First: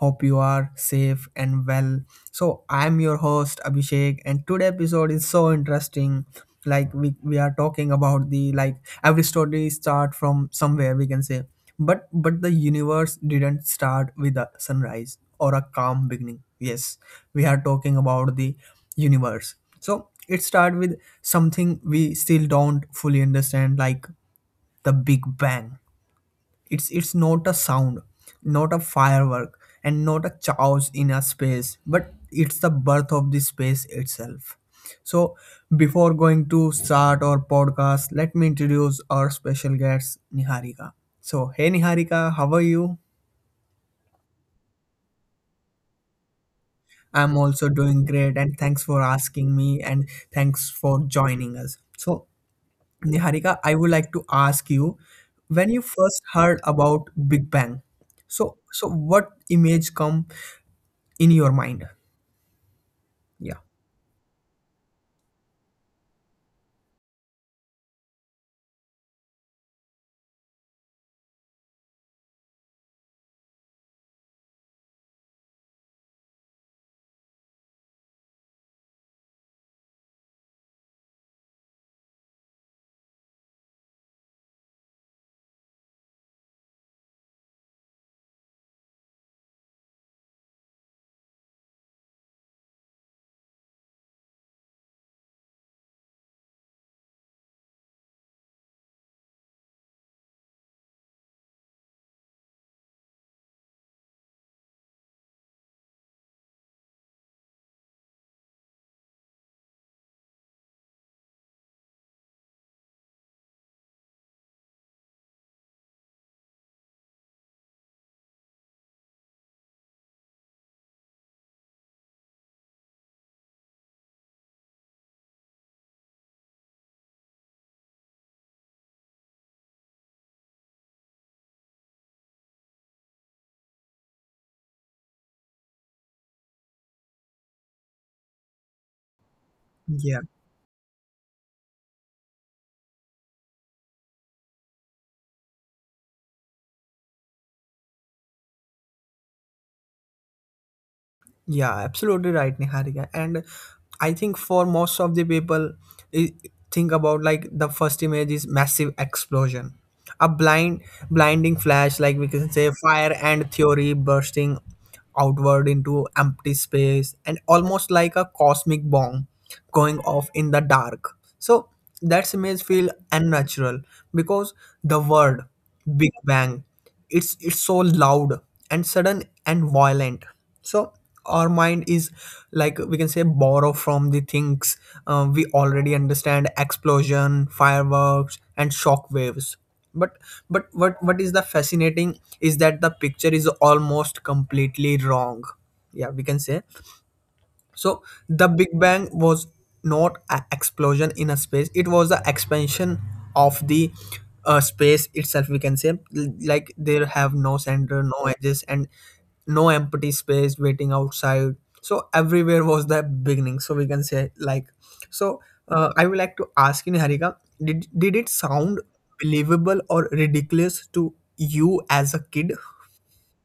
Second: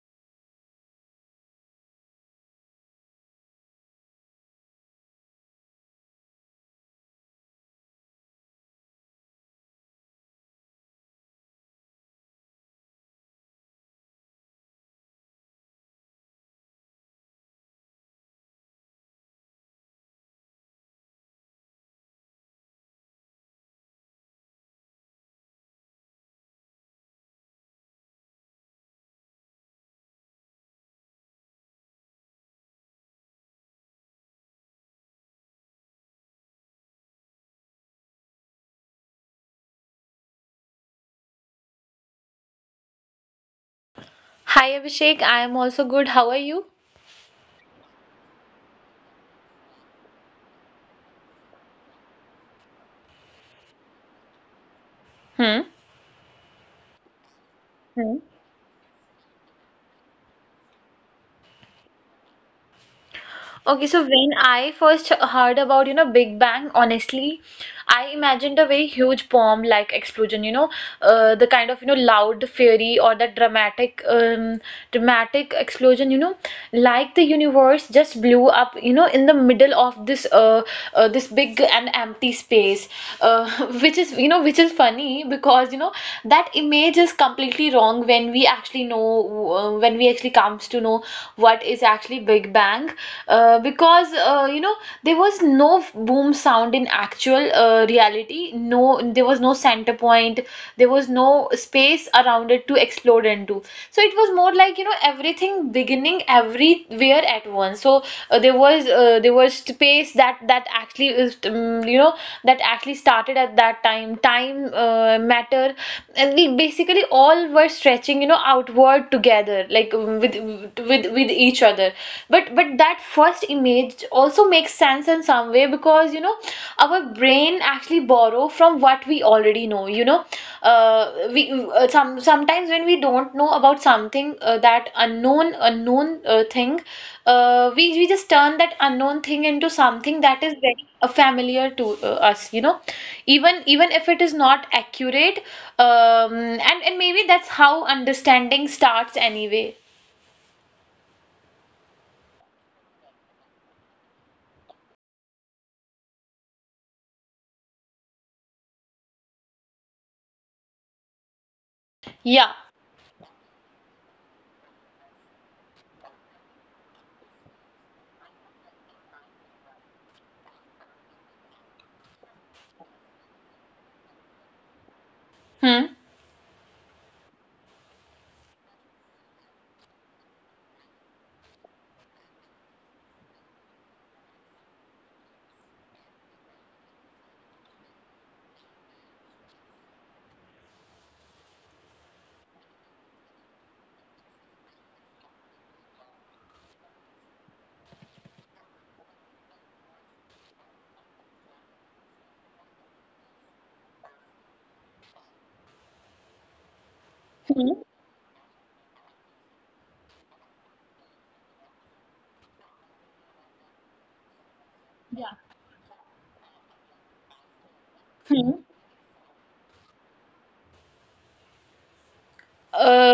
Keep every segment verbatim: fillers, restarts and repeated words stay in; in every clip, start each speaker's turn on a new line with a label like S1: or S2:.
S1: hope you are safe and well. So, I'm your host Abhishek, and today episode is so interesting. Like we we are talking about the like every story start from somewhere we can say, but but the universe didn't start with a sunrise or a calm beginning. Yes, we are talking about the universe. So it starts with something we still don't fully understand, like the Big Bang. It's it's not a sound, not a firework, and not a chaos in a space, but it's the birth of the space itself. So before going to start our podcast, let me introduce our special guest Niharika. So hey Niharika, how are you?
S2: Hi Abhishek, I am also good. How are you?
S1: I'm also doing great and thanks for asking me and thanks for joining us. So Niharika, I would like
S2: Hmm.
S1: to ask you when you
S2: Hmm.
S1: first heard about Big Bang. So so what image come in your
S2: Okay, so
S1: mind?
S2: when I first heard
S1: Yeah.
S2: about, you know, Big Bang, honestly, I imagined a very huge bomb like explosion, you know, uh, the kind of, you know, loud fury or that dramatic um, dramatic explosion, you know like the universe just blew up, you know in the middle of this uh, uh this big and empty space, uh, which is you know which is funny because you know that image is completely wrong when we actually know, uh, when we actually comes to know what is actually Big Bang, uh, because uh, you know there was no boom sound in actual uh, reality. No, there was no sound center point. There was no space around it to explode into. So it was more like, you know, everything beginning everywhere at once. So uh, there was uh, there was space that that actually is, um, you know that actually started at that time. Time, uh, matter, and we basically all were stretching, you know, outward together, like, um, with with with each other. But but that first image also makes sense in some way because you know our brain actually borrow from what we already know, you know uh, we uh, some sometimes when we don't know about something, uh, that unknown unknown uh, thing, uh, we we just turn that unknown thing into something that is very uh, familiar to uh,
S1: Yeah.
S2: us, you know even even if it is not accurate. Um, and and maybe that's how understanding starts anyway.
S1: Yeah, absolutely right, Niharika. And I think for most of the people i- think about like the first image is massive explosion.
S2: Yeah.
S1: A blind blinding flash like we can say fire and theory bursting outward into empty space and almost like a cosmic bomb going off in the dark. So that's image feel
S2: Hmm.
S1: unnatural because the word Big Bang, it's it's so loud and sudden and violent. So our mind is like we can say borrow from the things uh, we already understand explosion fireworks and shock waves but but what what is the fascinating is that the picture is almost completely wrong, yeah, we can say. So the Big Bang was not an explosion in a space; it was the expansion of the uh, space itself. We
S2: Hmm.
S1: can say, L- like there have no center, no edges, and no empty space waiting outside. So everywhere was the beginning. So we can say
S2: Yeah.
S1: like so. Uh, I would like to ask you, Harika, did did it
S2: Hmm.
S1: sound believable or ridiculous to you as a kid?
S2: Uh.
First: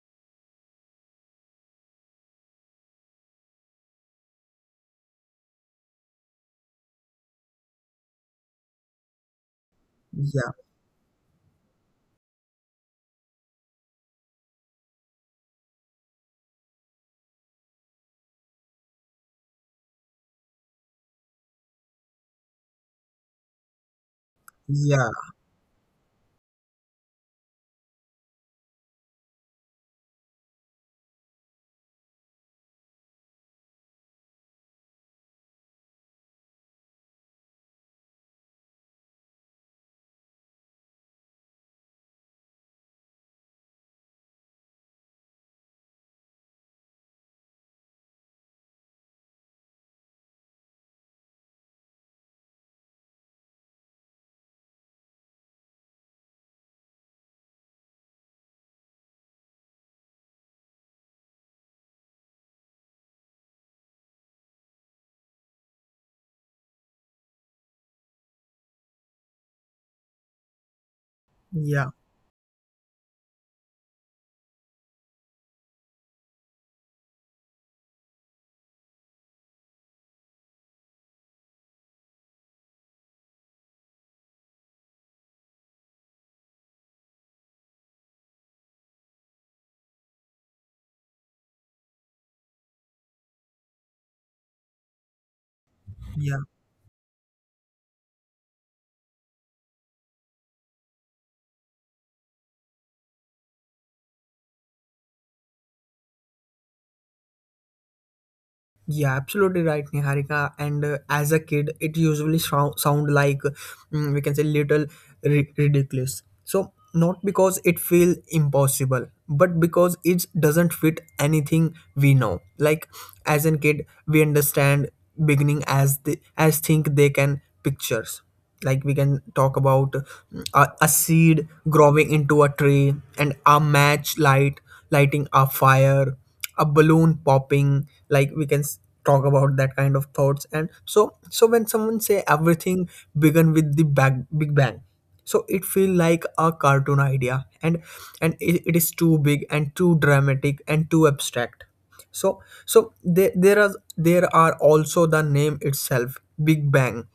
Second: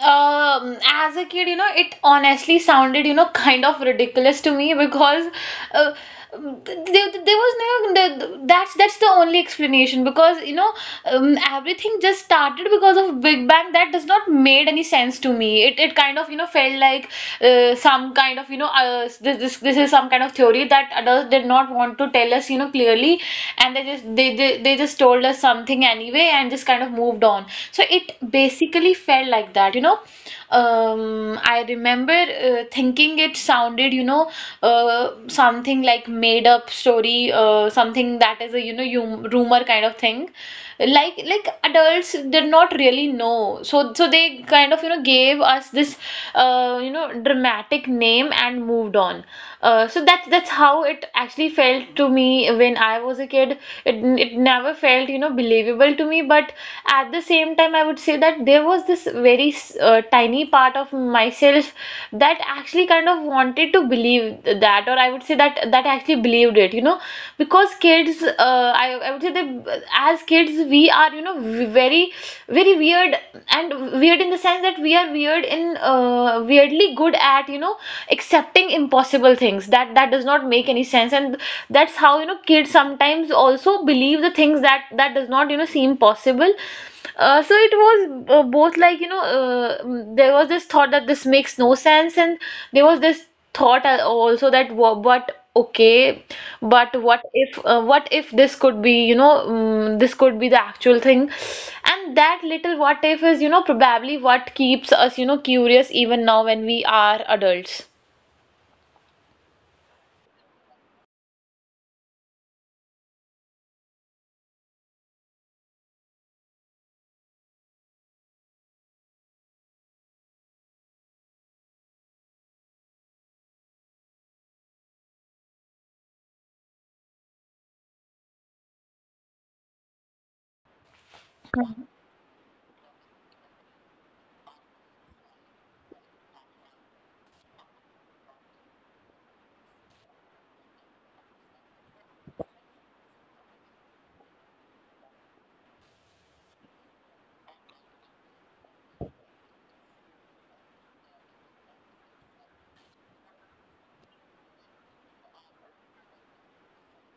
S2: Um, as a kid, you know, it honestly sounded, you know, kind of ridiculous to me because uh, th- there, there was no th- that's that's the only explanation because
S1: Yeah,
S2: you know um, everything just started because of Big Bang. That does not made any sense to me. It it kind of, you know felt like uh, some kind of, you know uh, this this this is some kind of theory that adults did not want to tell us, you know clearly, and they just they they, they just
S1: yeah,
S2: told us something anyway and just kind of have moved on. So it basically felt like that, you know. Um, I remember uh, thinking it sounded, you know, uh, something like made up story, uh, something that is a, you know, you rumor kind of thing. Like like adults did not really know. So so they kind of, you know, gave us this, uh, you know, dramatic name and moved on. Uh, so that's that's how it actually felt to me when I was a kid. it, it never felt, you know believable to me, but at the same time I would say that there was this very uh, tiny part of myself that actually kind of wanted to believe that. Or I would say that that actually believed it, you know because kids, uh, I, I would say that as kids we are, you know
S1: yeah,
S2: very very weird, and weird in the sense that we are weird in uh, weirdly good at, you know accepting impossible things that that does not make any sense. And that's how, you know kids sometimes also believe the things that that does not, you know seem possible. Uh, so it was uh, both like, you know uh, mm, there was this thought that this makes no sense, and there was this thought, uh, also, that wha- but
S1: yeah.
S2: okay, but what if, uh, what if this could be, you know mm this could be the actual thing. And that little what if is, you know probably what keeps us, you know curious even now when we are adults.
S1: Yeah, absolutely right, Niharika. And uh, as a kid, it usually sou- sound like mm, we can say little, ri- ridiculous. So not because it feels impossible, but because it doesn't fit anything we know. Like as a kid, we understand beginning as the as think they can pictures. Like we can talk about mm, a, a seed growing into a tree and a match light lighting a fire, a balloon popping, like we can s- talk about that kind of thoughts. And so so when someone say everything began with the bag, big bang, so it feel like a cartoon idea, and and it, it is too big and too dramatic and too abstract. So so there there are, there are also the name itself, big bang.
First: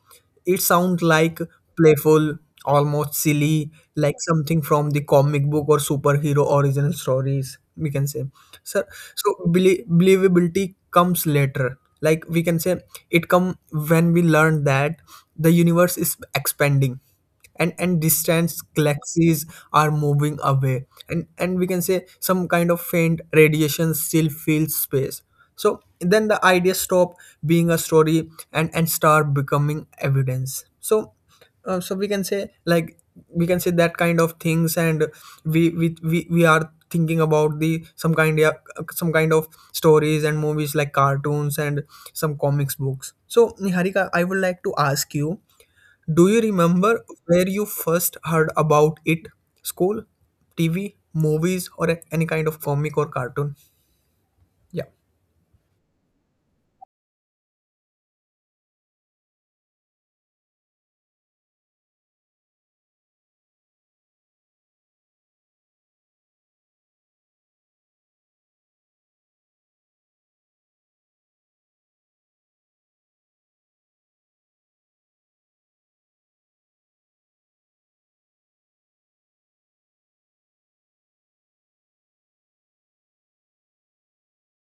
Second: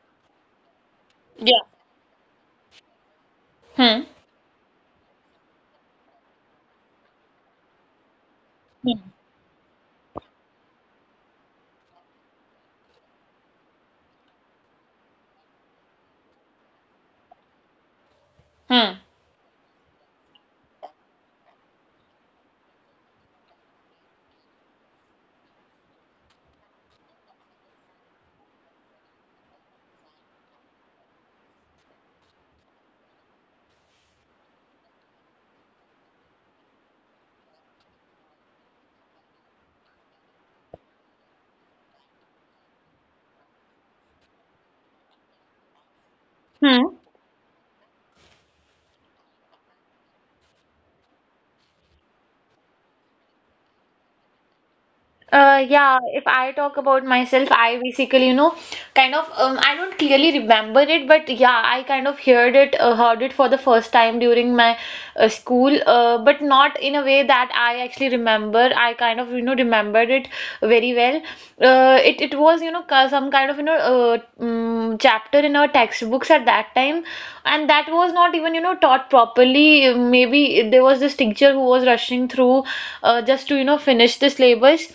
S1: It sounds like
S2: Yeah.
S1: playful, almost silly,
S2: Hmm.
S1: like something from the comic book or superhero original stories, we can say. So,
S2: Hmm.
S1: so belie- believability comes later. Like we can say, it come when we learn that the universe is expanding, and and distant
S2: Hmm.
S1: galaxies are moving away, and and we can say some kind of faint radiation still fills space. So then the idea stop being a story and and start becoming evidence. So uh, so we can say like, we can say that kind of things, and we we we, we are thinking about the some kind of some kind of stories and movies like cartoons and some comics books. So Niharika, I would like to ask you, do you
S2: Hmm.
S1: remember where you first heard about it? School, T V, movies, or a- any kind of comic or cartoon? Yeah.
S2: Uh, yeah, if I talk about myself, I basically, you know, kind of, um, I don't clearly remember it, but yeah, I kind of heard it, uh, heard it for the first time during my uh, school, uh, but not in a way that I actually remember. I kind of, you know, remembered it very well. Uh, it, it was, you know, ca- some kind of, you know, uh, um, chapter in our textbooks at that time, and that was not even, you know, taught properly. Maybe there was this teacher who was rushing through to uh, just to, you know finish the syllabus.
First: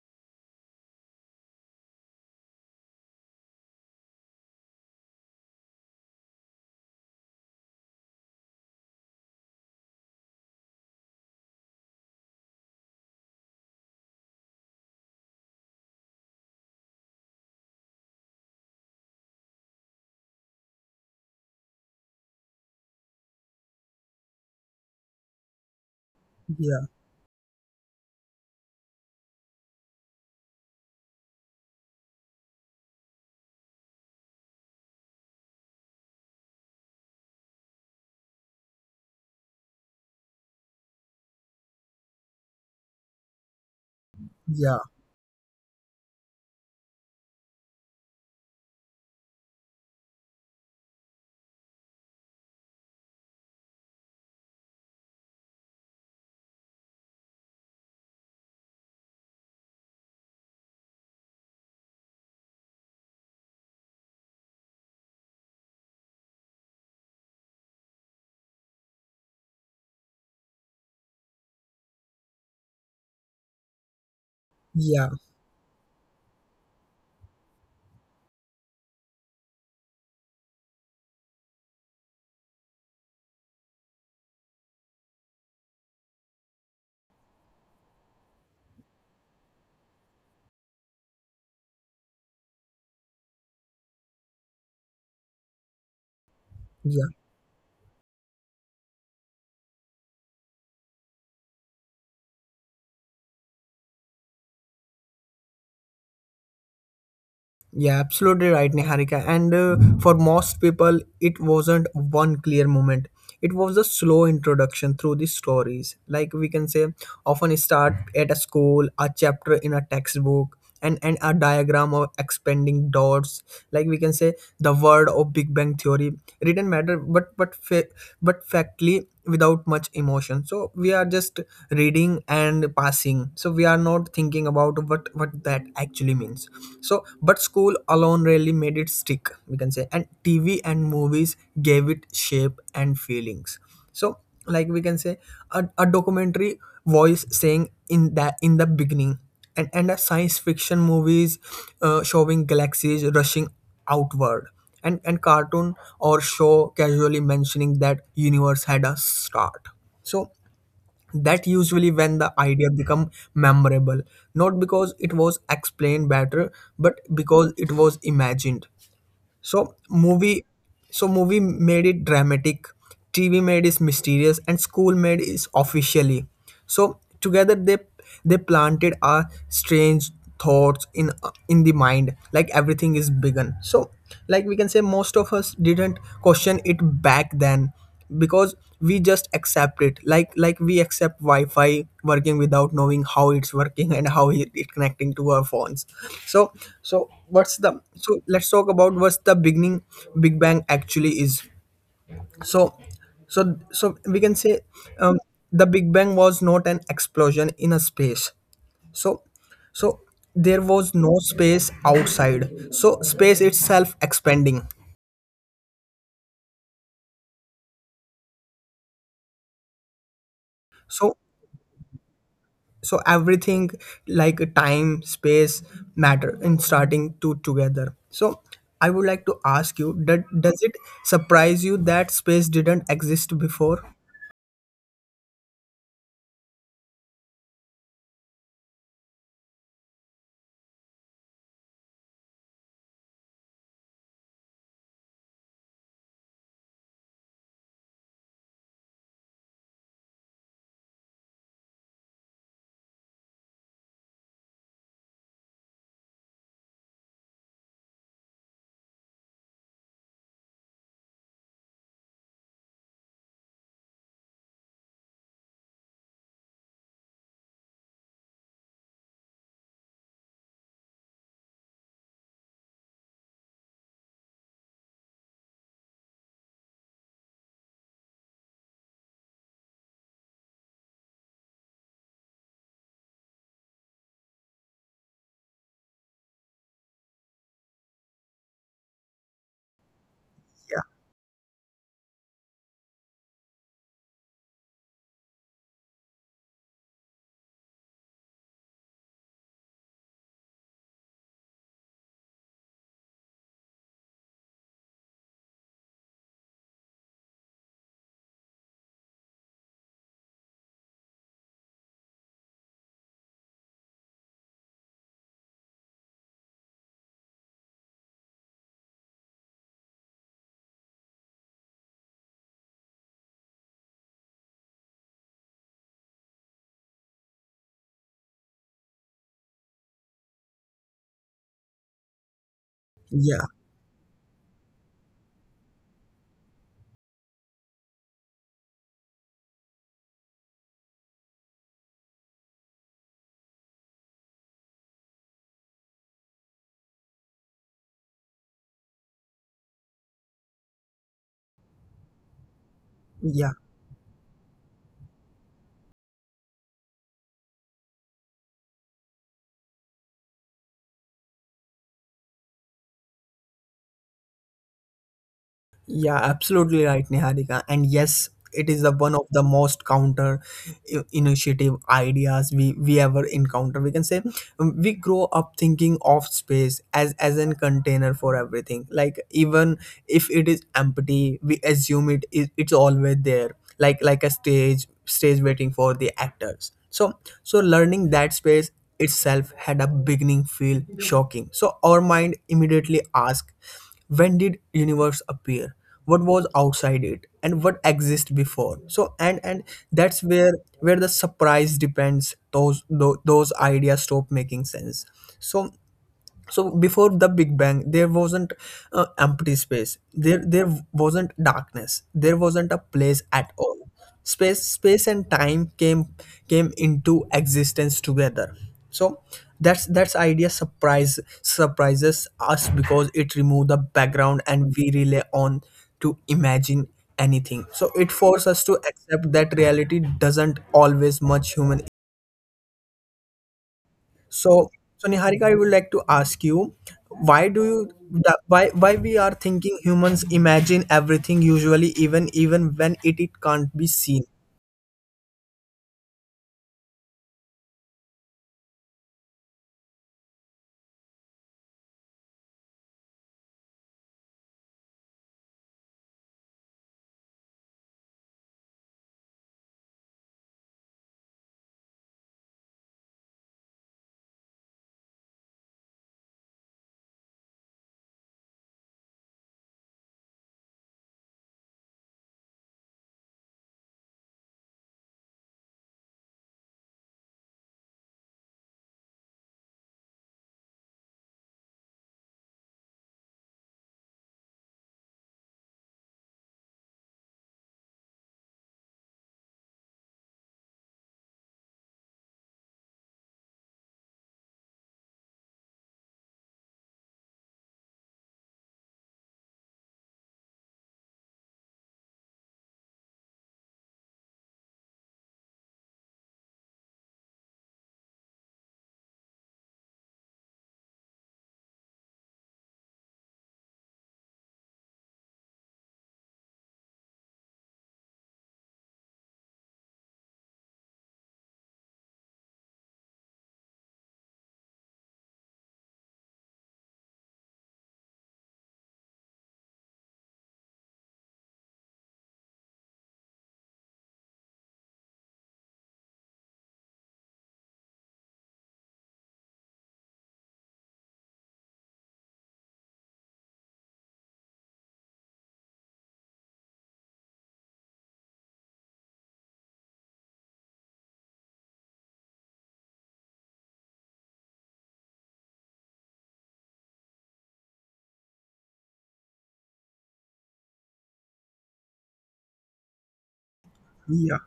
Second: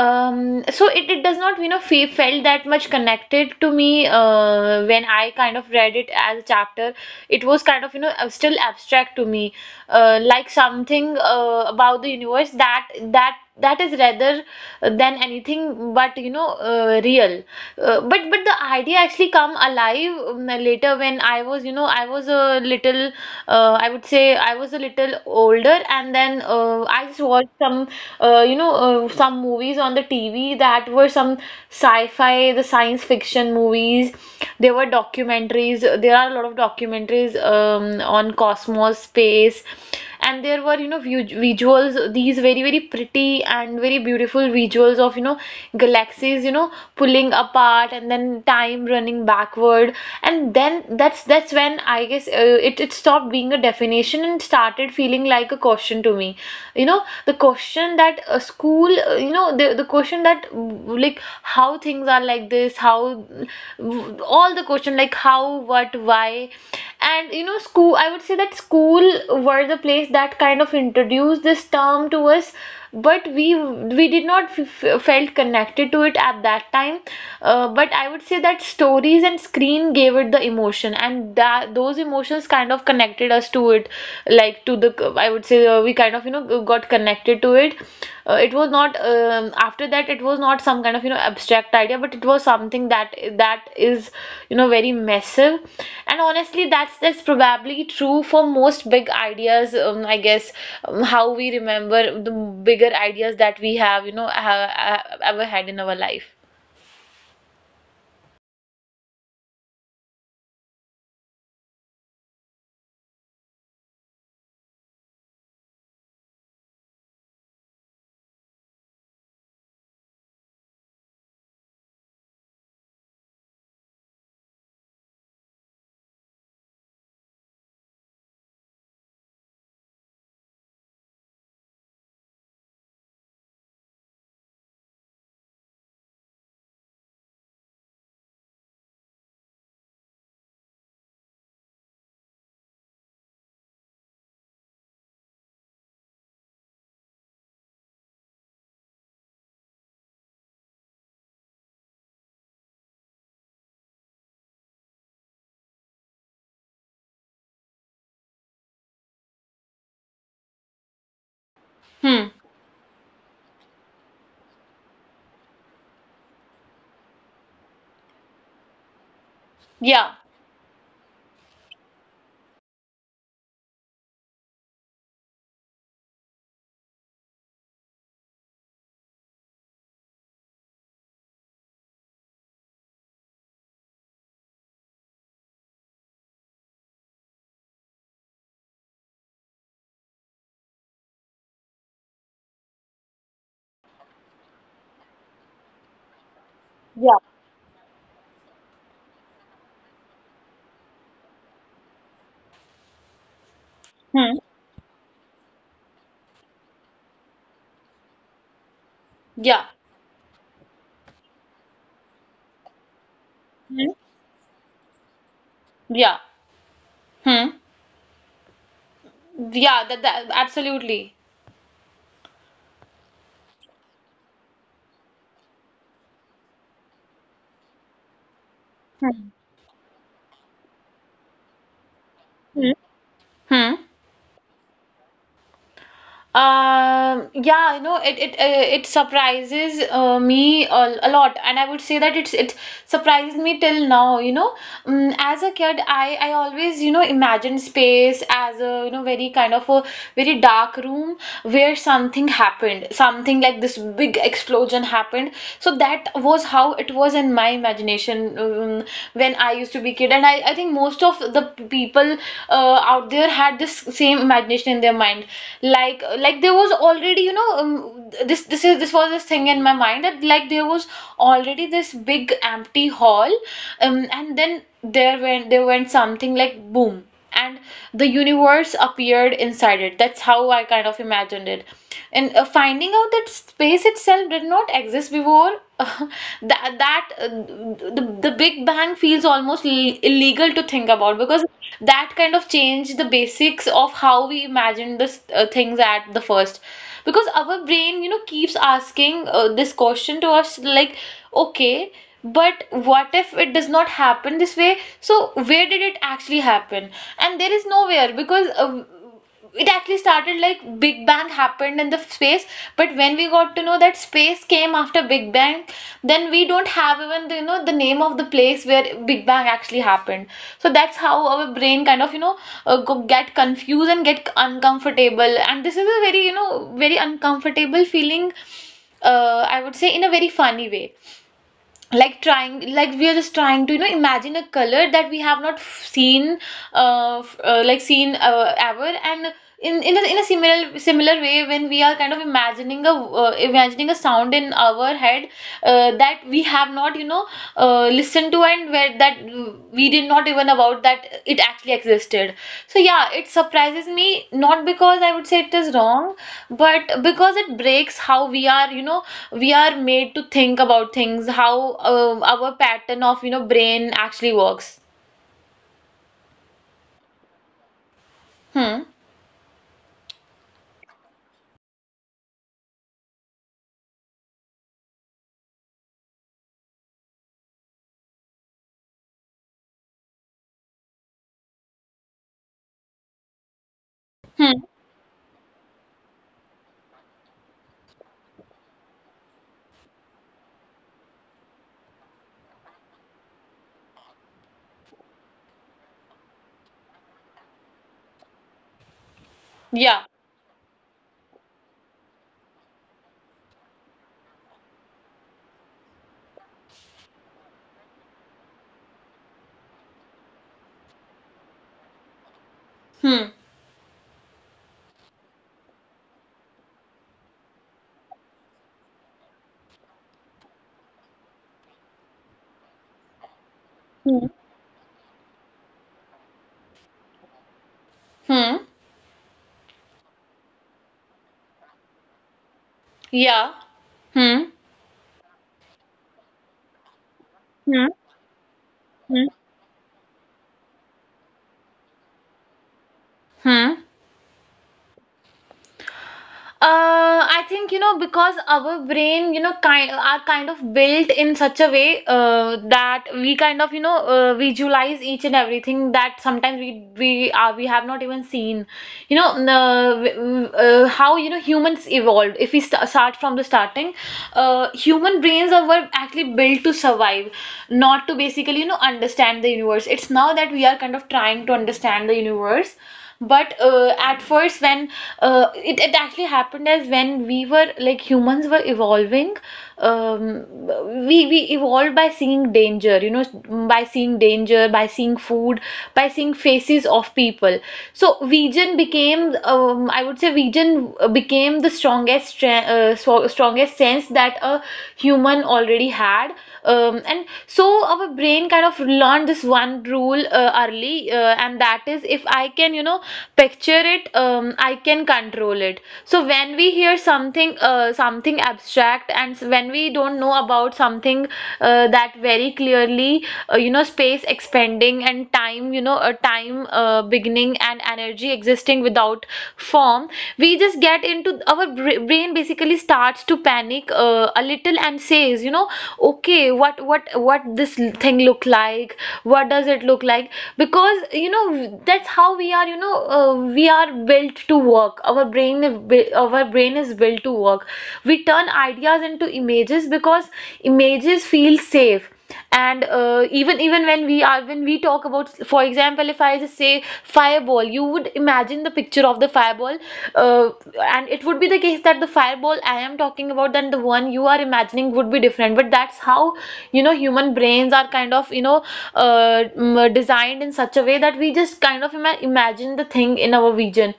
S2: um So it, it does not, you know fe felt that much connected to me uh, when I kind of read it as a chapter. It was kind of, you know uh, still abstract to me, uh, like something uh, about the universe that that that is rather uh, than anything but, you know uh, real. Uh, but but the idea actually come alive, um, later when I was, you know I was a little, uh, I would say I was a little older, and then uh,
S1: Yeah,
S2: I just watched some uh, you know uh, some movies on the T V that were some sci-fi, the science fiction movies. There were documentaries. There are a lot of documentaries, um, on cosmos space. And there were, you know vu- visuals, these very very pretty and very beautiful
S1: yeah,
S2: visuals of, you know galaxies, you know pulling apart, and then time running backward. And then that's that's when I guess, uh, it it stopped being a definition and started feeling like a question to me, you know the question that a school, uh, you know the, the question that w- like how things are like this, how, all the question like how, what, why. And you know, school, I would say that school were the place that kind of introduced this term to us, but we we did not f
S1: yeah,
S2: f- felt connected to it at that time. Uh, but I would say that stories and screen gave it the emotion, and that those emotions kind of connected us to it, like to the, I would say uh, we kind of, you know got connected to it. Uh, it was not, um, after that, it was not some kind of, you know abstract idea, but it was something that that is, you know very massive. And honestly
S1: yeah,
S2: that's that's probably true for most big ideas, um, I guess, um, how we remember the bigger ideas that we have, you know have, have ever had in our life.
S1: yeah, absolutely right, Niharika. And uh, for most people, it wasn't one clear moment. It was a slow introduction through the stories. Like we can say, often start at a school, a chapter in a textbook, and and a diagram of expanding dots, like we can say the word of big bang theory written matter, but but fa- but factly without much emotion. So we are just reading and passing, so we are not thinking about what what that actually means. So but school alone really made it stick, we can say, and tv and movies gave it shape and feelings. So like we can say, a, a documentary voice saying in that in the beginning, and, and a science fiction movies uh, showing galaxies rushing outward, and, and cartoon or show casually mentioning that universe had a start. So that usually when the
S2: Hmm.
S1: idea become memorable, not because it was explained better but because it was imagined. So
S2: Yeah.
S1: movie, so movie made it dramatic, T V made it mysterious, and school made it officially. So together they they planted our strange thoughts in in the mind, like everything is begun. So like we can say, most of us didn't question it back then because we just accept it like like we accept wi-fi working without knowing how it's working and how it, it connecting to our phones. So so what's the
S2: Yeah.
S1: so let's talk about what's the beginning big bang actually is. So so so we can say um,
S2: Hmm.
S1: the big bang was not an explosion in a space. So so there
S2: Yeah.
S1: was no space outside, so space itself expanding.
S2: Hmm. Yeah. Hmm. Yeah, that,
S1: So
S2: that absolutely.
S1: so everything like time space matter in starting to together. So I would like to ask you that
S2: Hmm.
S1: does it surprise you that space didn't exist before?
S2: Hmm. Hmm. Um, yeah, you know, it it uh, it surprises uh, me a, a lot, and I would say that it's it surprises me till now. You know, um, as a kid, I I always, you know imagined space as a, you know very kind of a very dark room where something happened, something like this big explosion happened. So that was how it was in my imagination, um, when when I used to be a kid. And I, I think most of the people uh, out there had this same imagination in their mind, like like there was already, you know um, this this is this was this thing in my mind that like there was already this big empty hall, um, and then there went there went something like boom, and the universe appeared inside it. That's how I kind of imagined it. And uh, finding out that space itself did not exist before, that that uh, the, the Big Bang feels almost l-
S1: Yeah,
S2: illegal to think about because that kind of changed the basics of how we imagined this uh, things at the first, because our brain, you know keeps asking uh, this question to us, like, okay, but what if it does not happen this way, so where did it actually happen? And there is nowhere, because uh, it actually started like Big Bang happened in the space. But when we got to know that space came after Big Bang, then we don't have even the, you know, the name of the place where Big Bang actually happened. So that's how our brain kind of, you know uh, go, get confused and get uncomfortable. And this is a very, you know very uncomfortable feeling, uh, I would say, in a very funny way. Like
S1: yeah,
S2: trying, like we are just trying to, you know imagine a color that we have not f- seen uh, f- uh like seen uh, ever. And in in a, in a similar similar way, when we are kind of imagining a, uh, imagining a sound in our head, uh, that we have not, you know uh, listened to, end where that we did not even about that it actually existed. So
S1: yeah.
S2: yeah, it surprises me. Not because I would say it is wrong, but because it breaks how we are, you know we are made to think about things, how, um, our pattern of, you know brain actually works.
S1: Yeah, absolutely right, Niharika. And yes, it is the one
S2: Hmm.
S1: of the most counter i- initiative ideas we we ever encounter. We can say um, we grow up thinking of space as as an container for everything. Like even if it is empty, we assume it is, it's always there. Like like a stage
S2: Hmm.
S1: stage waiting for the actors. So so learning that space itself had a beginning feel shocking. So our mind immediately asked, when did universe appear, what was outside it, and what exists before? So and and that's
S2: Yeah.
S1: where where the surprise depends. Those tho- those ideas stop making sense. So so before the big bang there wasn't uh, empty space, there there wasn't darkness, there wasn't a place at
S2: Hmm.
S1: all. Space space and time came came into existence together. So that's that's idea surprise surprises us because it removes the background
S2: Hmm.
S1: and we rely on to imagine anything. So it forces us to
S2: Hmm.
S1: accept that reality doesn't always match human.
S2: Yeah.
S1: So,
S2: Hmm.
S1: so Niharika, I would like to ask you, why do you
S2: Hmm.
S1: that, why why we are
S2: Hmm.
S1: thinking humans imagine everything usually even even when it, it can't be
S2: Hmm.
S1: seen?
S2: Uh, I think you know because our brain, you know, kind are kind of built in such a way uh, that we kind of you know uh, visualize each and everything that sometimes we we are we have not even seen. You know uh, w- w- uh, how, you know, humans evolved. If we st start from the starting, uh, human brains are were actually built to survive, not to basically, you know, understand the universe. It's now that we are kind of trying to understand the universe, but uh, at first when uh, it, it actually happened as when we were, like, humans were evolving. um, we we evolved by seeing danger, you know, by seeing danger, by seeing food, by seeing faces of people. So vegan became, um, I would say, vegan became the strongest stre- uh, so- strongest sense that a human already had. Um, and so our brain kind of learned this one rule uh, uh, early, uh, and that is, if I can, you know, picture it, um, I can control it. So when we hear something, uh, something abstract, and s- when we don't know about something, uh, that very clearly, uh, you know, space expanding, and time, you know, a time uh, beginning, and energy existing without form, we just get into our bra- brain basically starts to panic uh, a little and says, you know, okay, what what what this this thing look like, what does it look like, because, you know, that's how we are, you know, uh, we are built to work our brain, our brain is built to work. We turn ideas into images because images feel safe. And uh, even even when we are, when we talk about, for example, if I just say fireball, you would imagine the picture of the fireball. uh, and it would be the case that the fireball I am talking about and the one you are imagining would be different, but that's how, you know, human brains are kind of, you know, uh, mm, designed in such a way that we just kind of ima- imagine the thing in our
S1: Yeah,
S2: vision.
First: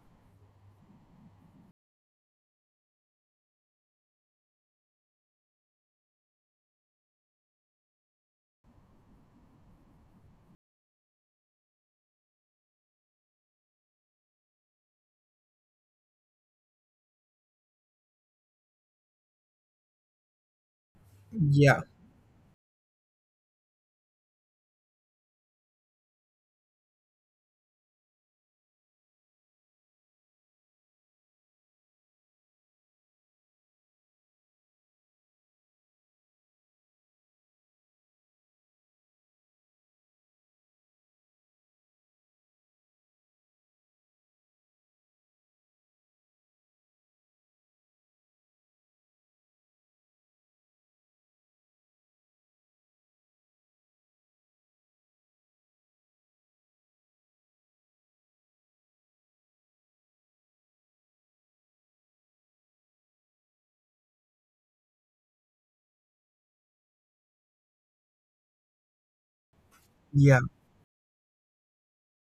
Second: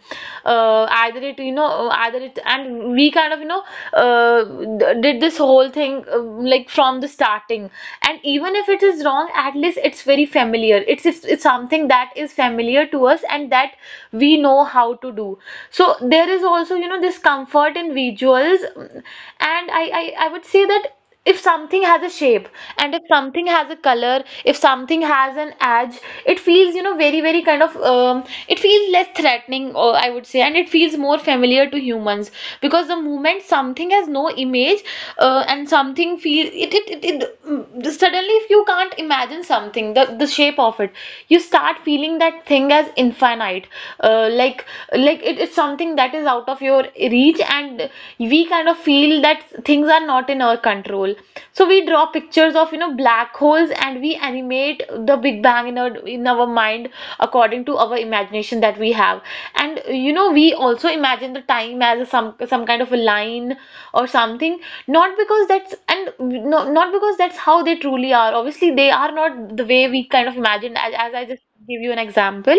S2: uh, Either it, you know, uh, either it, and we kind of, you know, uh, did this whole thing, uh, like, from the starting. And even if it is wrong, at least it's very familiar. It's, it's it's something that is familiar to us and that we know how to do. So there is also, you know, this comfort in visual circles. And I, I i would say that if something
S1: yeah,
S2: has a shape, and if something has a color, if something has an edge, it feels, you know, very, very kind of, um, it feels less threatening, or I would say, and it feels more familiar to humans. Because the moment something has no image, uh, and something feel it it, it, it mm, suddenly, if you can't imagine something, the, the shape of it, you start feeling that thing as infinite. uh, like like it, it's something, something that is out of your reach. And we kind of feel that things are not in our control. So we draw pictures of, you know, black holes, and we animate the big bang in our in our mind according to our imagination that we have. And, you know, we also imagine the time as a some some kind of a line or something. Not because that's and No, not because that's how they truly are. Obviously, they are not the way we kind of
S1: yeah.
S2: imagined, as, as I just give you an example.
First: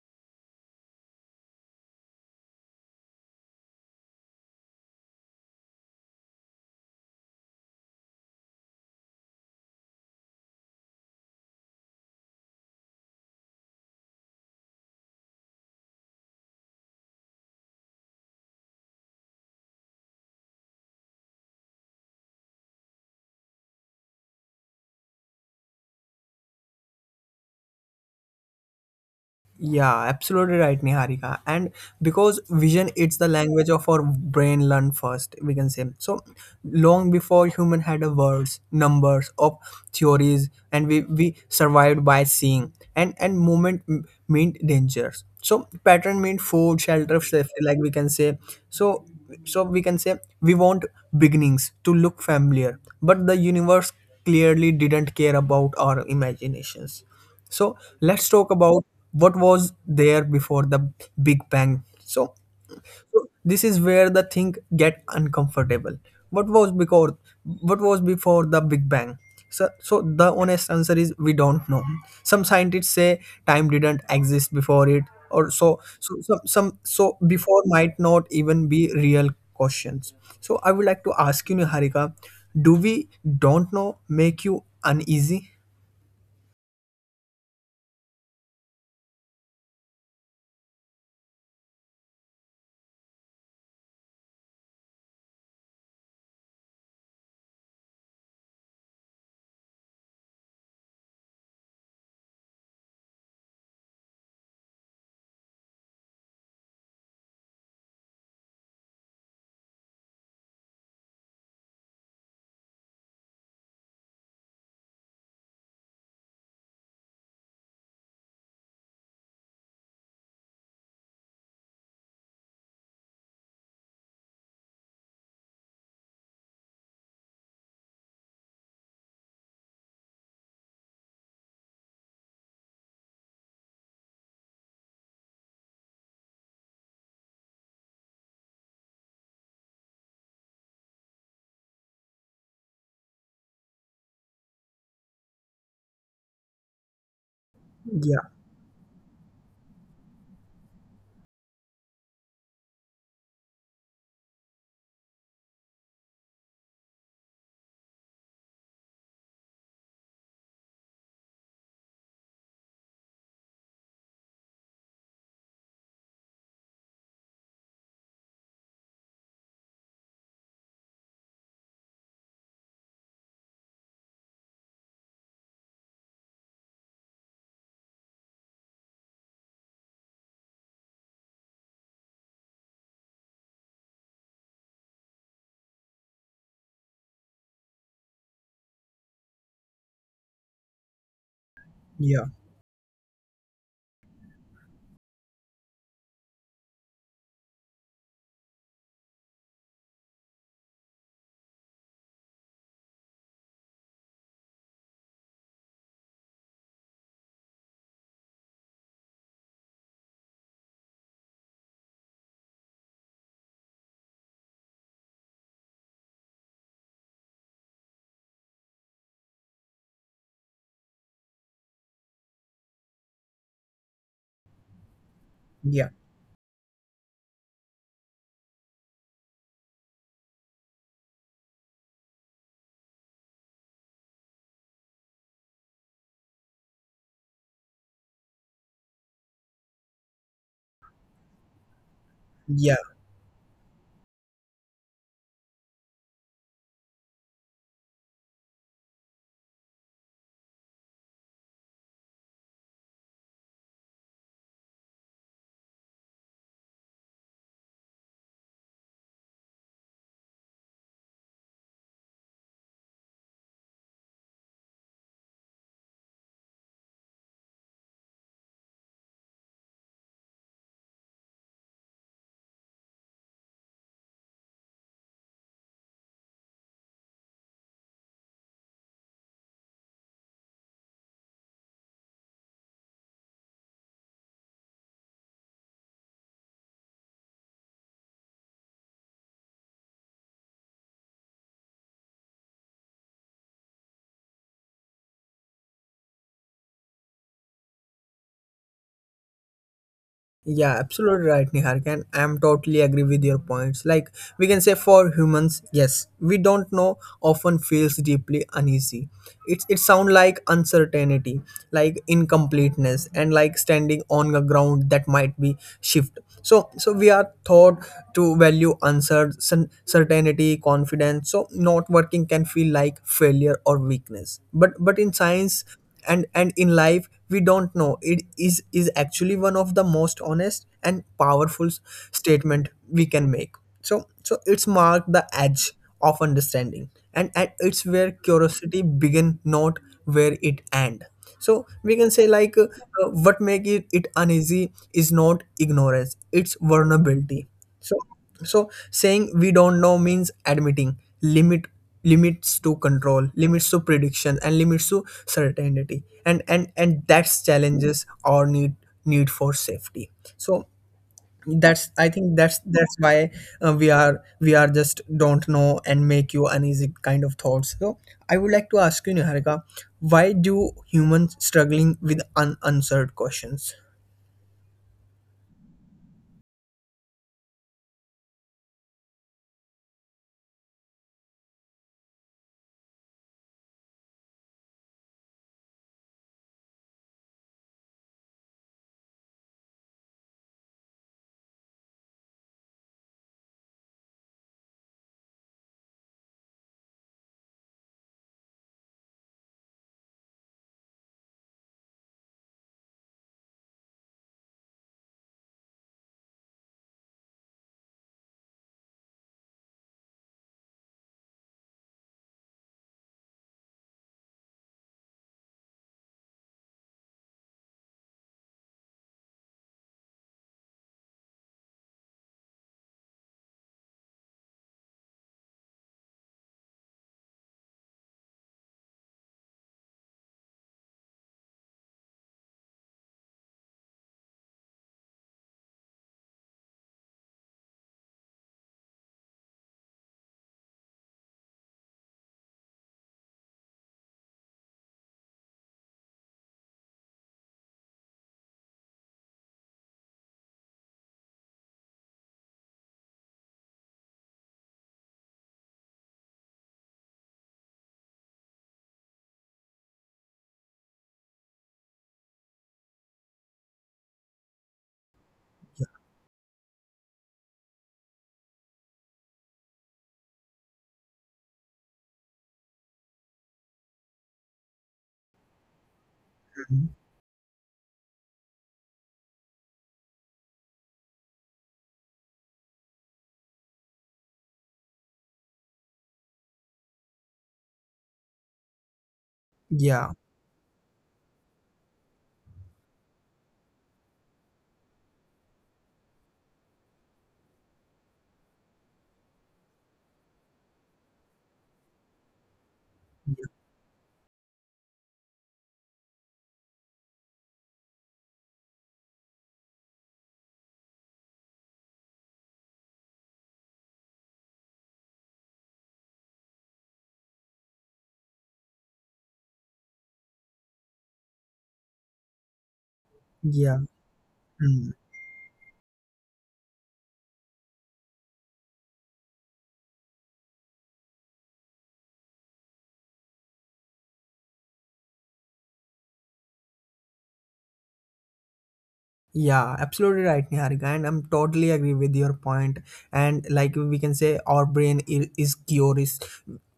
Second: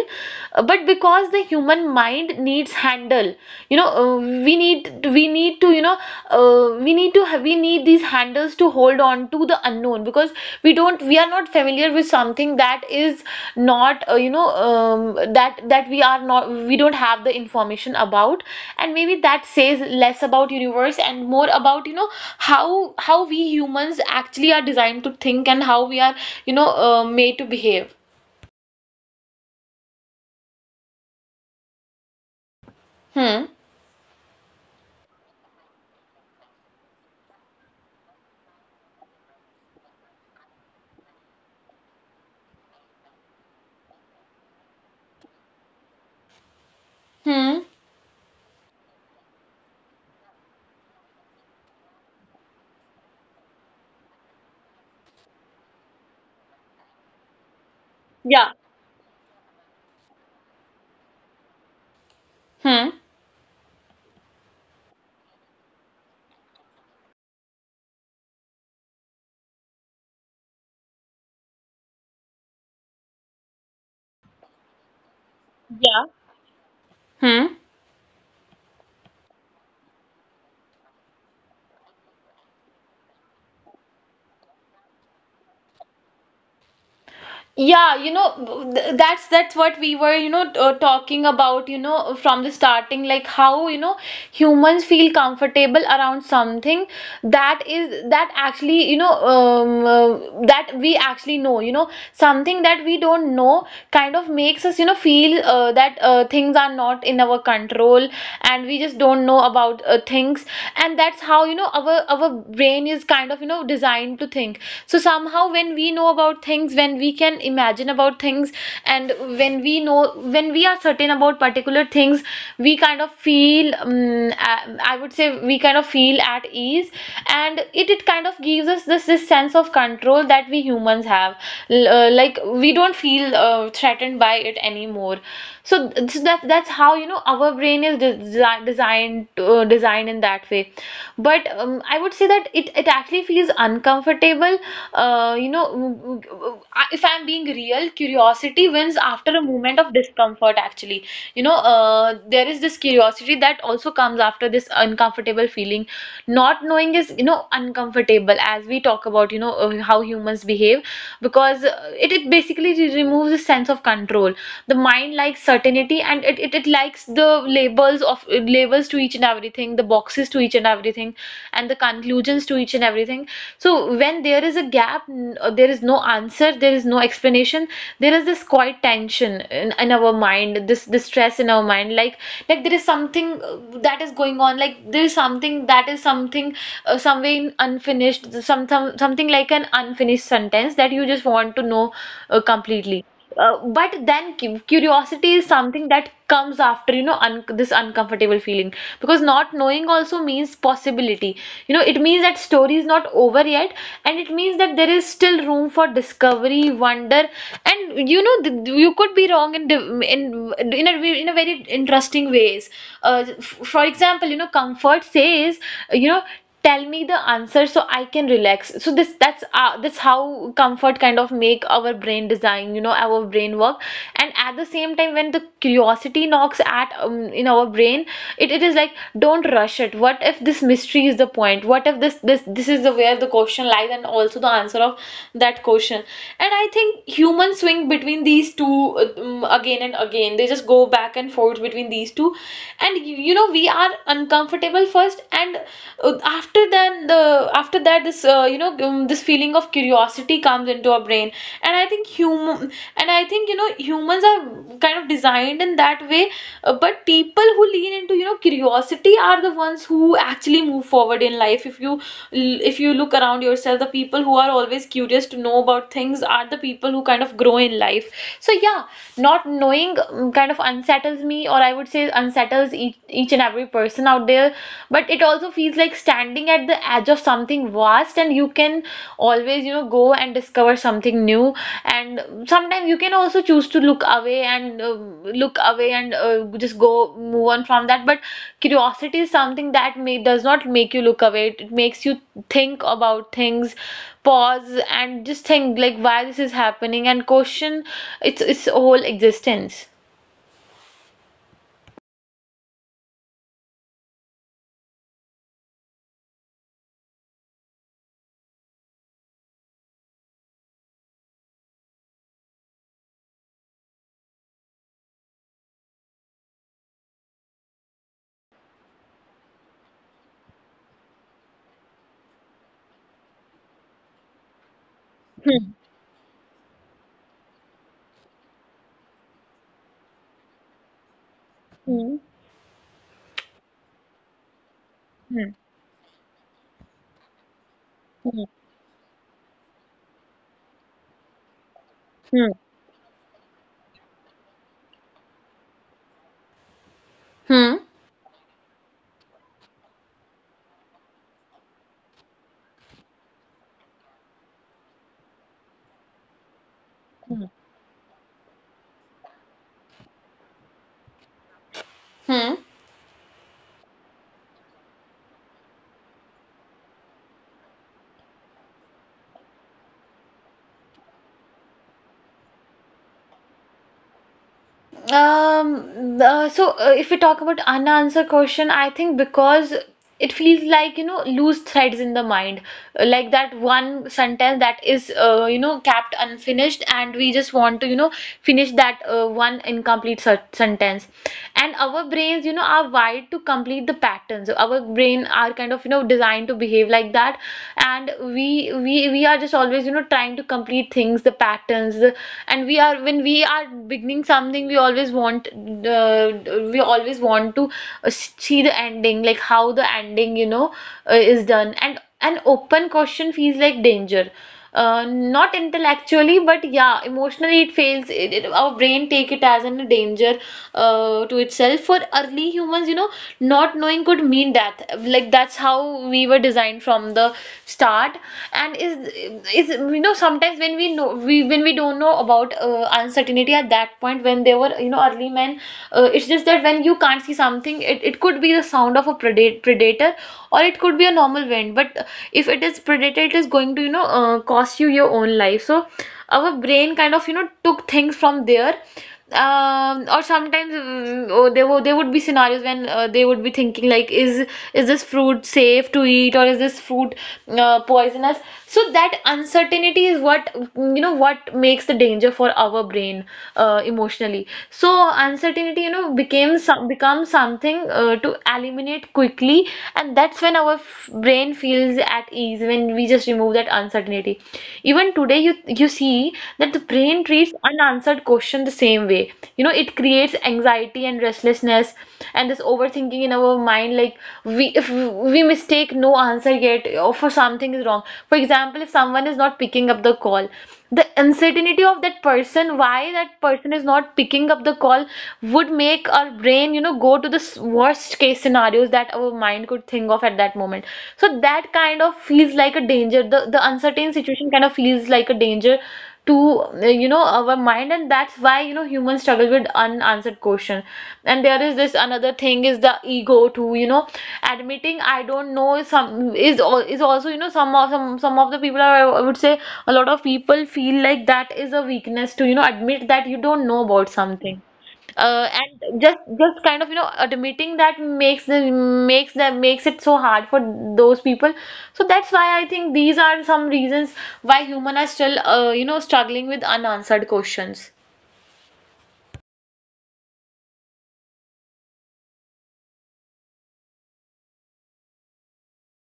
S2: Uh, but because the human mind needs handle, you know, uh, we need we need to, you know, uh, we need to have we need these handles to hold on to the unknown. Because we don't, we are not familiar with something that is not, uh, you know, um, that, that we are not, we don't have the information about. And maybe that says less about universe and more about, you know, how how we humans actually are designed to think, and how we are, you know, uh, made to behave.
S1: Yeah, absolutely right, Niharika. And because vision it's
S2: Hmm.
S1: the language of our brain learned first, we can say. So long before human had a words, numbers of theories, and we, we survived by seeing. And and movement m- meant dangers. So pattern meant food,
S2: Hmm.
S1: shelter, safety, like we can say. So so we can say we want beginnings to look familiar, but the universe clearly didn't care about our imaginations.
S2: Yeah.
S1: So let's talk about what was there before the Big
S2: Hmm.
S1: Bang. So, so this is where the thing get uncomfortable. What was before? What was before the Big Bang? So, so the honest answer is we don't know. Some scientists say time didn't
S2: Yeah.
S1: exist before it, or
S2: Hmm.
S1: so. So some, some so before might not even be real questions. So I would like to ask you, Niharika, do we don't know make you uneasy?
S2: Yeah, you know, th- that's that's what we were, you know, uh, talking about, you know, from the starting, like how, you know, humans feel comfortable around something that is, that actually, you know, um, uh, that we actually know. You know, something that we don't know kind of makes us, you know, feel uh, that, uh, things are not in our control, and we just don't know about, uh, things. And that's how, you know, our our our brain is kind of, you know, designed to think. So somehow, when we know about things, when we can imagine about things, and when we know, when we are certain about particular things, we kind of feel, um, I, I would say, we kind of feel at ease. And it it kind of gives us this this sense of control that we humans have. L- uh, like, we don't feel uh, threatened by it anymore. So, so that that's how, you know, our brain is desi designed, uh, designed in that way. But um, I would say that it it actually feels uncomfortable. Uh, you know, w- w- I- if I'm being real, curiosity wins after a moment of
S1: Yeah,
S2: discomfort, actually. You know, uh, there is this curiosity that also comes after this uncomfortable feeling. Not knowing is, you know, uncomfortable, as we talk about, you know, uh, how humans behave. Because uh, it, it basically re- removes a sense of control. The mind likes certainty, and it, it, it likes the labels of, uh, labels to each and everything, the boxes to each and everything, and the conclusions to each and everything. So when there is a gap, n- uh, there is no answer, there is no explanation, there is this quiet tension in, in our mind, this this stress in our mind. like like there is something, uh, that is going on, like there is something that is something, uh, somewhere in unfinished, some some some something like an unfinished sentence that you just want to know uh, completely. Uh, but
S1: yeah,
S2: then cu- curiosity is something that comes after, you know, un this uncomfortable feeling. Because not knowing also means possibility. You know, it means that story is not over yet, and it means that there is still room for discovery, wonder, and you know, th- th- you could be wrong in div- in in a ve- in a very interesting ways. Uh, f- for example, you know, comfort says, you know, tell me the answer so I can relax. So this, that's uh, that's how comfort kind of make our brain design, you know, our brain work. And at the same time, when the curiosity knocks at, um, in our
S1: yeah.
S2: brain, it, it is like, don't rush it. What if this mystery is the point? What if this this this is the where the question lies, and also the answer of that question? And I think humans swing between these two, uh, um, again and again. They just go back and forth between these two, and you, you know, we are uncomfortable
S1: Yeah,
S2: uncomfortable first, and uh, after then the, after that this, uh, you know, um, this feeling of curiosity comes into our brain. And i think human and I think, you know, humans are kind of designed in that way. Uh, but people who lean into, you know, curiosity are the ones who actually move forward in life. If you, if you look around yourself, the people who are always curious to know about things are the people who kind of grow in life. So yeah, not knowing um, kind of unsettles me, or I would say unsettles each, each and every person out there. But it also feels like standing at the edge of something vast, and you can always, you know, go and discover something new. And sometimes you can also choose to look away, and uh, look away and uh, just go, move on from that. But curiosity is something that may does not make you look away. It it makes you think about things, pause, and just think, like, why this is happening, and question its its whole existence.
S1: yeah, absolutely right, Niharika. And I'm totally agree with your points. Like we can say for humans, yes, we don't know often feels deeply uneasy. It's it sound like uncertainty, like incompleteness, and like standing on a ground that might be shift. So so we are taught to value uncertain certainty, confidence. So not working can feel like failure or weakness. But but in science and and in life we don't know it is is actually one of the most honest and powerful s-
S2: Hmm.
S1: statement we can make. So so it's marked the
S2: Hmm.
S1: edge of understanding, and, and it's where
S2: Hmm.
S1: curiosity begin, not where it end. So we can say like
S2: hmm.
S1: uh, uh, what make it, it uneasy is not ignorance, it's vulnerability.
S2: Hmm.
S1: So so saying we don't know means admitting limit, limits to control, limits to prediction, and limits to certainty, and and and that's challenges our need need for safety. So that's, I think that's
S2: hmm.
S1: that's why uh, we are, we are just don't know and make you uneasy kind of thoughts. So I would like to ask you Niharika, why do humans struggling with un- answered questions?
S2: Um, uh, so, uh, if we talk about unanswered question, I think because it feels like, you know, loose threads in the mind. Uh, like that one sentence that is, uh, you know, kept unfinished, and we just want to, you know, finish that, uh, one incomplete se- sentence. And our brains, you know, are wired to complete the patterns. Our brain are kind of, you know, designed to behave like that, and we we we are just always, you know, trying to complete things, the patterns, the, and we are when we are beginning something, we always always want the we always want to uh, see the ending, like how the ending, you know, uh, is done. And an open question feels like danger. Uh, not intellectually, but yeah, emotionally it fails. It, it- our brain take it as a danger uh, to itself. For early humans, you know, not knowing could mean death. Like that's how we were designed from the start. And is is You know, sometimes when we know we when we don't know about uh, uncertainty at that point when they were, you know, early men, uh, it's just that when you can't see something, it, it could be the sound of a predate, predator or it could be a normal wind, but uh, if it is predator it is going to, you know, uh, cost you your own life. So our brain kind of, you know, took things from there. Um or sometimes, mm, oh, there were there would be scenarios when uh, they would be thinking like, is is this fruit safe to eat or is this fruit uh, poisonous. So that uncertainty is what, mm, you know, what makes the danger for our brain, uh, emotionally. So so uncertainty, you know, became some becomes something uh, to eliminate quickly, and that's when our f- brain feels at ease when we just remove that uncertainty. Even today, you you see that the
S1: Mhm.
S2: brain treats unanswered question the same way. You know, it creates anxiety and restlessness, and this overthinking in our mind. Like we if we mistake no answer yet or for something is wrong. For example, if someone is
S1: Yeah,
S2: not picking up the call, the uncertainty of that person, why that person is not picking up the of the call, would make our brain, you know, go to the s- worst case scenarios that our mind could think of at that moment. So that kind of feels like a danger. The the uncertain situation kind of feels like a danger to, uh, you know, our mind. And that's why, you know, humans struggle with unanswered question. And there is this another thing is the ego too, you know. Admitting I don't know is some is al- is also, you know, some of some some of the people are, I would say, a lot of people feel like that is a
S1: yeah.
S2: weakness, to, you know, admit that you
S1: Mm.
S2: don't know about something, uh, and just just kind of, you know, admitting that makes them makes them makes it so hard for those people. So that's why I think these are some reasons why human are still, uh, you know, struggling with unanswered questions.
S1: Yeah, absolutely right, Niharika, and I'm totally agree with your point. And like we can say, our brain i- is curious.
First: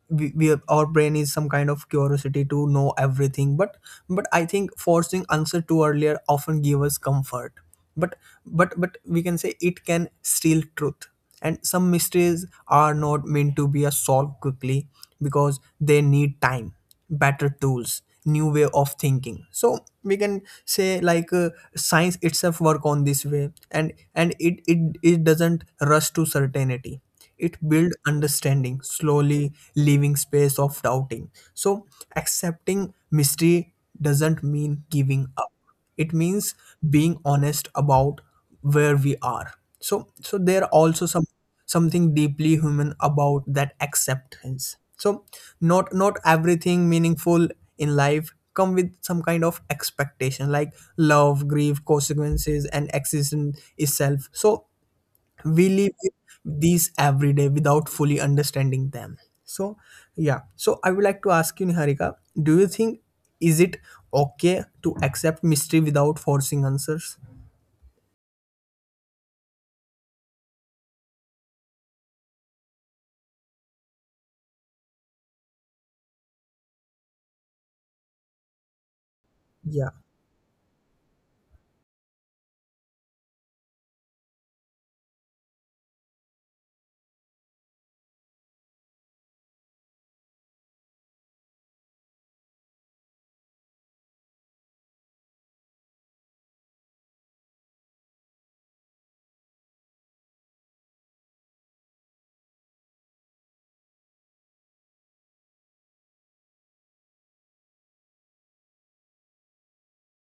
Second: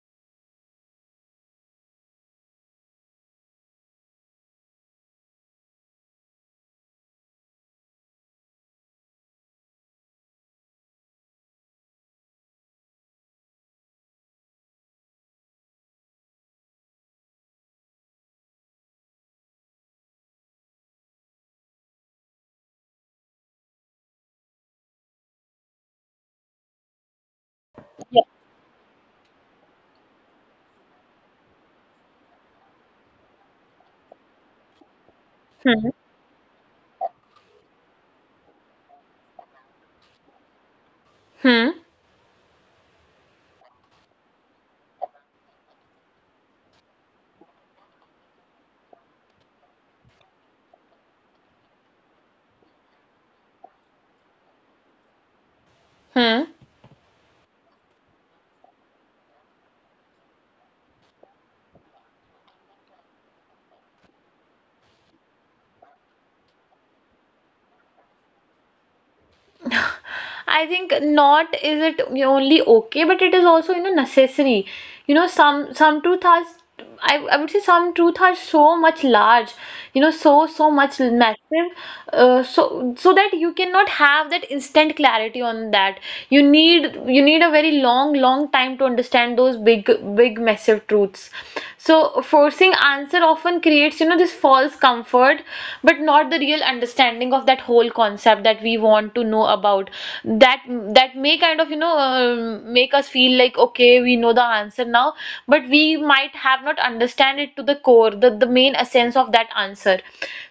S1: We, we Our brain is some kind of curiosity to know everything, but but I think forcing answer too earlier often give us comfort, but but but we can say it can steal truth. And some mysteries are not meant to be a solved quickly because they need time, better tools, new way of thinking. So we can say, like, uh, science itself work on this way, and and it, it it doesn't rush to certainty. It builds
S2: Yeah.
S1: understanding slowly, leaving space of doubting. So accepting mystery doesn't mean giving up,
S2: Hmm.
S1: it means being honest about where we are. So so there are also some
S2: Hmm.
S1: something deeply human about that acceptance. So not not everything meaningful in life come with some kind of expectation, like love, grief, consequences, and existence itself. So we live with
S2: Hmm.
S1: these every day without fully understanding them. So, yeah, so I would like to ask you, Niharika, do you think, is it okay to accept mystery without forcing answers?
S2: I think not is it only okay, but it is also, you know, necessary. You know some some truth has, I, I would say some truth are so much large, you know,
S1: Yeah.
S2: so so much massive, uh, so so that you cannot have that instant clarity on that. You need you need a very long long time to understand those big big massive truths. So forcing answer often creates, you know, this false comfort, but not the real understanding of that whole concept that we we want to know about that. That may kind of, you know, um, make us feel like okay, we know the answer now, but we might have not understand it to the core, the, the main essence of that answer.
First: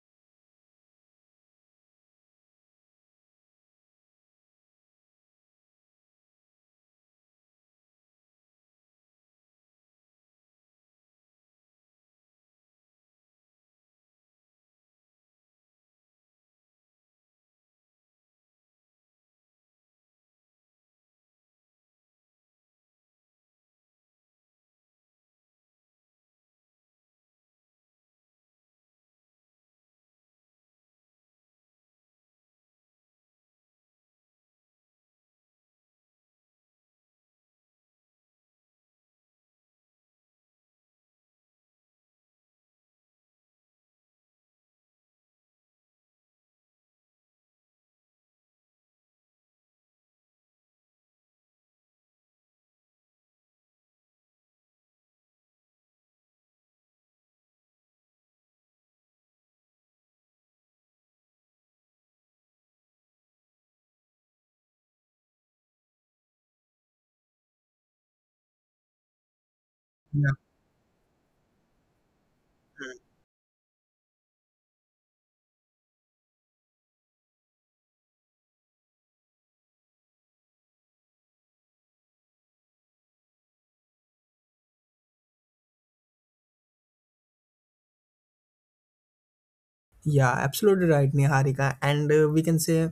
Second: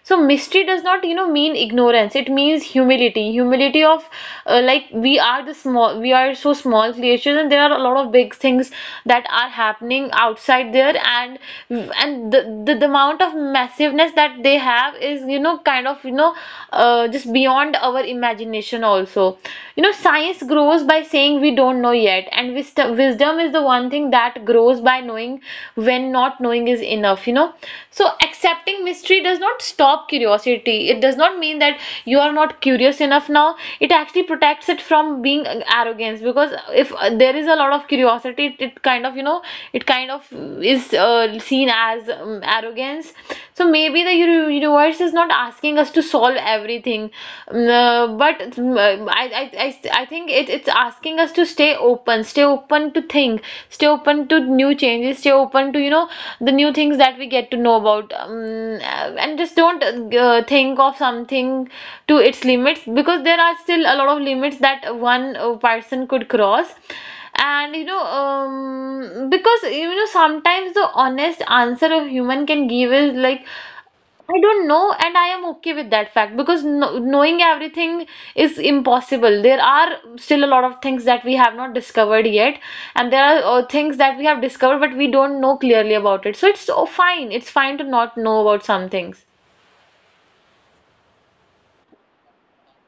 S2: So mystery does not, you know, mean ignorance, it means humility. Humility of, uh, like we are the small we are so small creatures, and there are a lot of big things that are happening outside there. And and the, the, the amount of massiveness that they have is, you know, kind of, you know uh, just beyond our imagination also. You know, science grows by saying we don't know yet, and wisdom wisdom is the one thing that grows by knowing when not knowing is enough, you know. So accepting mystery does not stop curiosity, it does not mean that you are not curious enough now. It actually protects it from being arrogance, because if, uh, there is a lot of curiosity, it, it kind of, you know, it kind of is, uh, seen as, um, arrogance. So maybe the uni- universe is not asking us to solve everything, mm, uh, but mm, uh, I, I, I, I think it, it's asking us to stay open, stay open to think, stay open to new changes, stay open to, you know, the new things that we get to know about. Um, uh, and just don't, uh, think of something to its limits, because there are still a lot of limits that one, uh, person could cross. And you know, um because, you know, sometimes the honest answer a human can give is like, I don't know, and I am okay with that fact. Because no, knowing everything is impossible. There are still a lot of things that we have not discovered yet, and there are, uh, things that we have discovered but we don't know clearly about it. So it's so fine. It's fine to not know about some things.
S1: Yeah, absolutely right, Niharika. And uh, we can say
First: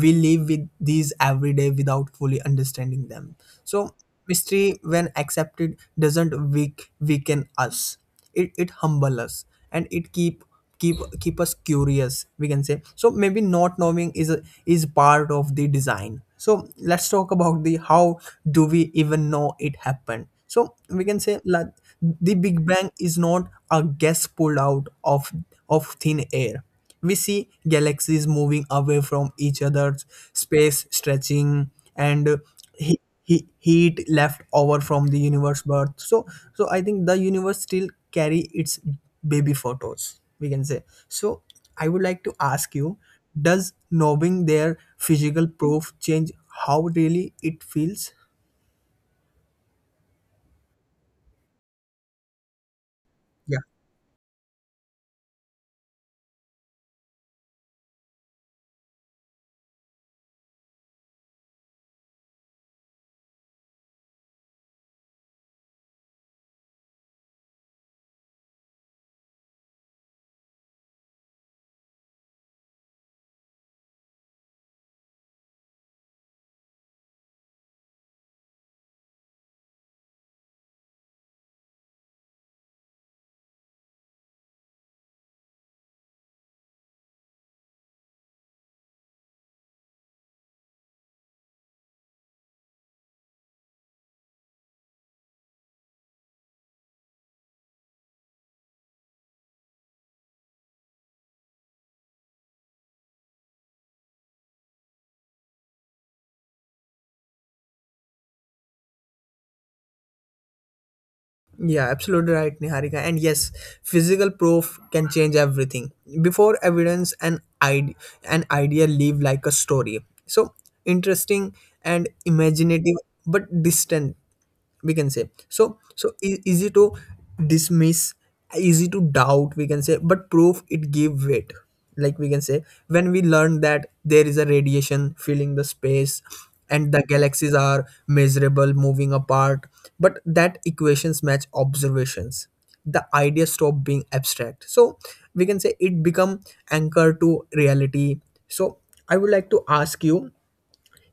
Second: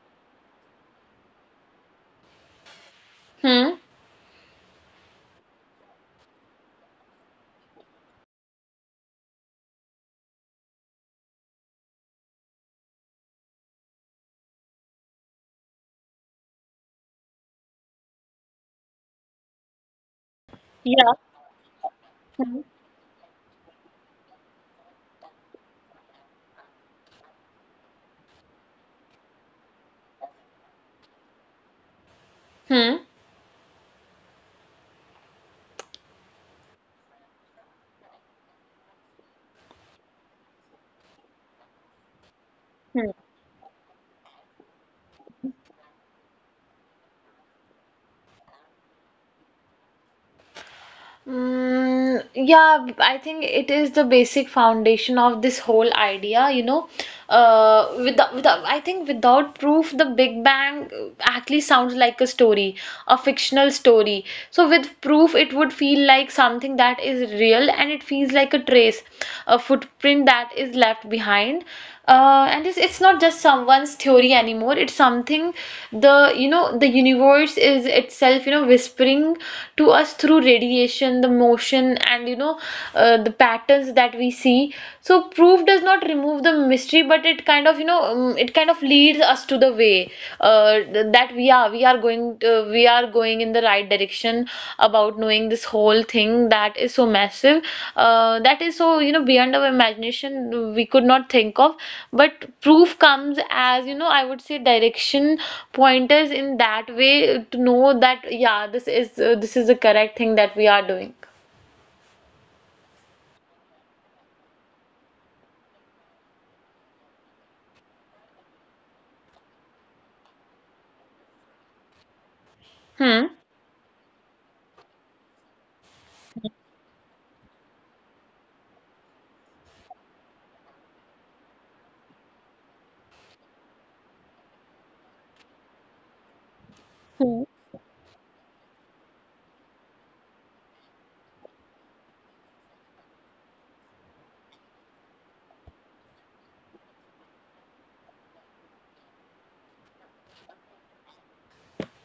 S1: we live with these every day without fully understanding them.
S2: Hmm.
S1: So, mystery, when accepted, doesn't weak, weaken us. It, it humble us, and it keep keep keep us curious, we can say. So maybe not knowing is a, is part of the design. So let's talk about the how do we even know it happened. So we
S2: Yeah.
S1: can say, like, the
S2: Hmm.
S1: Big Bang is not a gas pulled out of, of thin air. We see galaxies moving away from each other, space stretching, and
S2: Hmm.
S1: he, he, heat left over from the universe birth. So, so I think the universe still carry its baby photos, we can say. So I would like to ask you: does knowing their physical proof change how really it feels?
S2: Mm, yeah, I think it is the
S1: Yeah.
S2: basic foundation of this whole idea, you know. Uh, without, without, I think without proof, the Big Bang, uh, actually sounds like a story, a fictional story. So with proof, it would feel like something that is real, and it feels like a trace, a footprint that is left behind behind uh, and it's, it's not just someone's theory anymore. It's something, the you know, the universe is itself, you know, whispering to us through radiation, the motion, and you know, uh, the patterns that we see. So proof does not remove the mystery, but it kind of, you know, um, it kind of leads us to the way, uh, that yeah, we are going to, we are going in the right direction about knowing this whole thing that is so massive, uh, that is, so you know, beyond our imagination, we could not think of. But proof comes as, you know, I would say direction pointers in that way, to know that yeah, this is, uh, this is the correct thing that we are doing.
S1: Yeah, absolutely right, Niharika. And yes, physical proof can change everything. Before evidence, an id an idea live like a story. So interesting and
S2: Hmm.
S1: imaginative, but distant, we can say. So so e- easy to dismiss, easy to doubt, we can say. But proof, it gave weight, like we can say, when we learn that there is a radiation filling the space
S2: Hmm.
S1: and the galaxies are measurable moving apart, but that equations match observations, the idea stop being abstract. So we can say it become anchor to reality. So I would like to ask you,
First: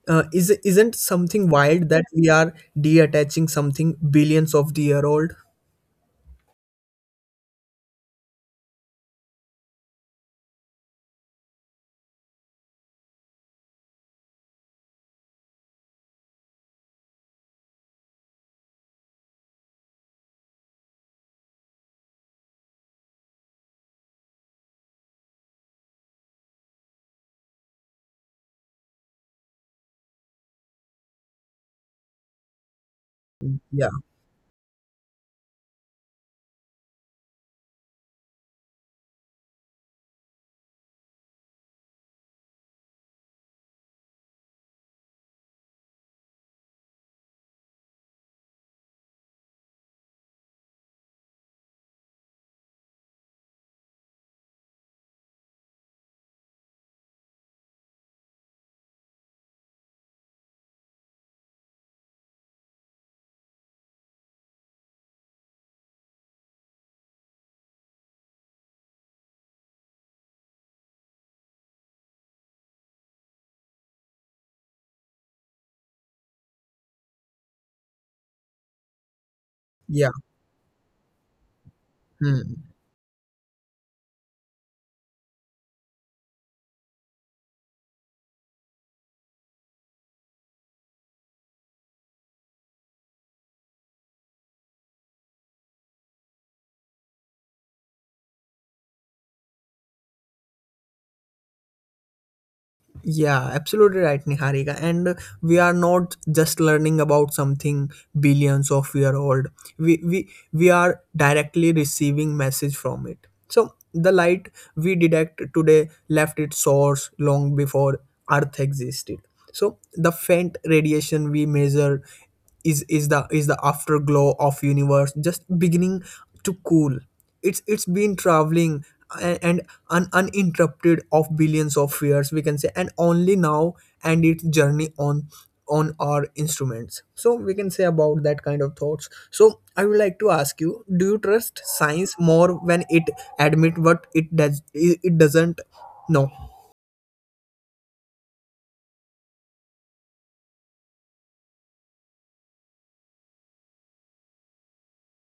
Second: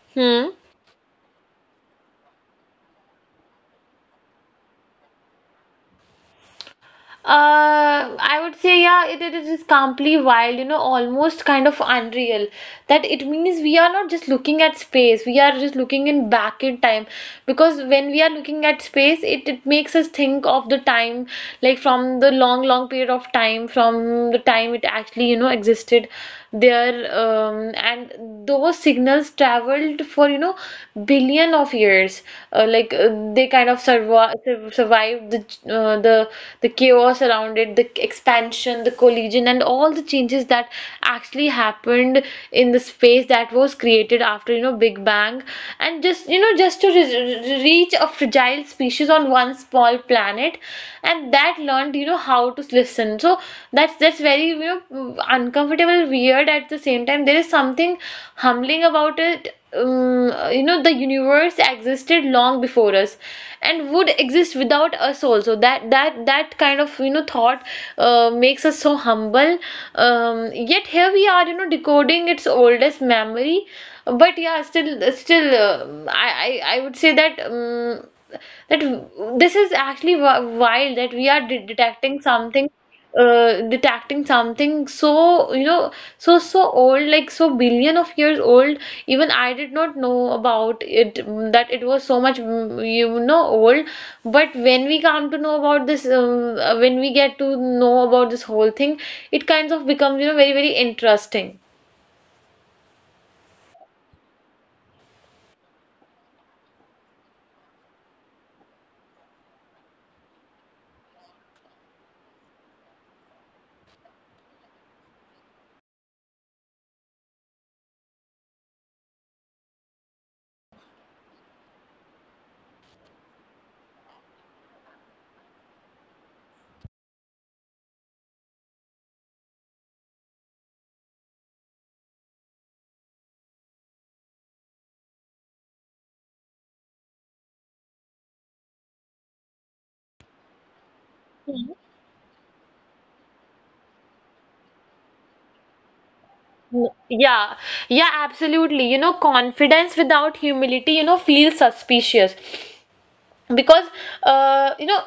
S1: uh,
S2: Hmm.
S1: is isn't something wild that we are detaching something billions of the year old?
S2: Uh, I would say, yeah, it, it is completely wild, you know, almost kind of unreal. That it means we are not just looking at space, we are just looking in back in time. Because when we are looking at space, it, it makes us think of the time, like from the long, long period of time, from the time it actually, you know, existed there. Um, and those signals traveled for, you know, billion of years, uh, like uh, they kind
S1: Yeah,
S2: of survive survived the ch- uh, the the chaos around it, the expansion, the collision, and all the changes that actually happened in the space that was created after, you know, Big Bang. And just, you know, just to re- re- reach a fragile species on one small planet, and that learned, you know, how to listen. so that's that's very, you know, uncomfortable weird. At the same time, there is something humbling about it, um, you know, the universe existed long before us and would exist without us also. That that that kind of, you know, thought, uh, makes us so humble. Um, yet here we are, you know, decoding its oldest memory. But yeah, still still uh, I, I I would say that, um, that this is
S1: yeah.
S2: actually wi- wild, that we are de- detecting
S1: Hmm.
S2: something, uh, detecting something so, you know, so so old, like so billion of years old. Even I did not know about it, mm, that it was so much, mm, you know, old. But when we come to know about this um, uh, when we get to know about this whole thing, it kind of becomes, you know, very very interesting.
S1: Yeah, absolutely right, Niharika. And uh, we are not just learning about something billions of year old. We we we are directly receiving message from it. So the light we detect today left its source long before Earth existed. So the faint radiation we measure is is the is the afterglow of universe just beginning to cool. It's it's been traveling and, and un, uninterrupted of billions of years, we can say, and only now and its journey on on our instruments, so we can say about that kind of thoughts. So I would like to ask you, do you trust science more when it admit what it does it it doesn't know?
S2: Yeah, yeah, absolutely. You know, confidence without humility, you know, feels suspicious. Because uh, you know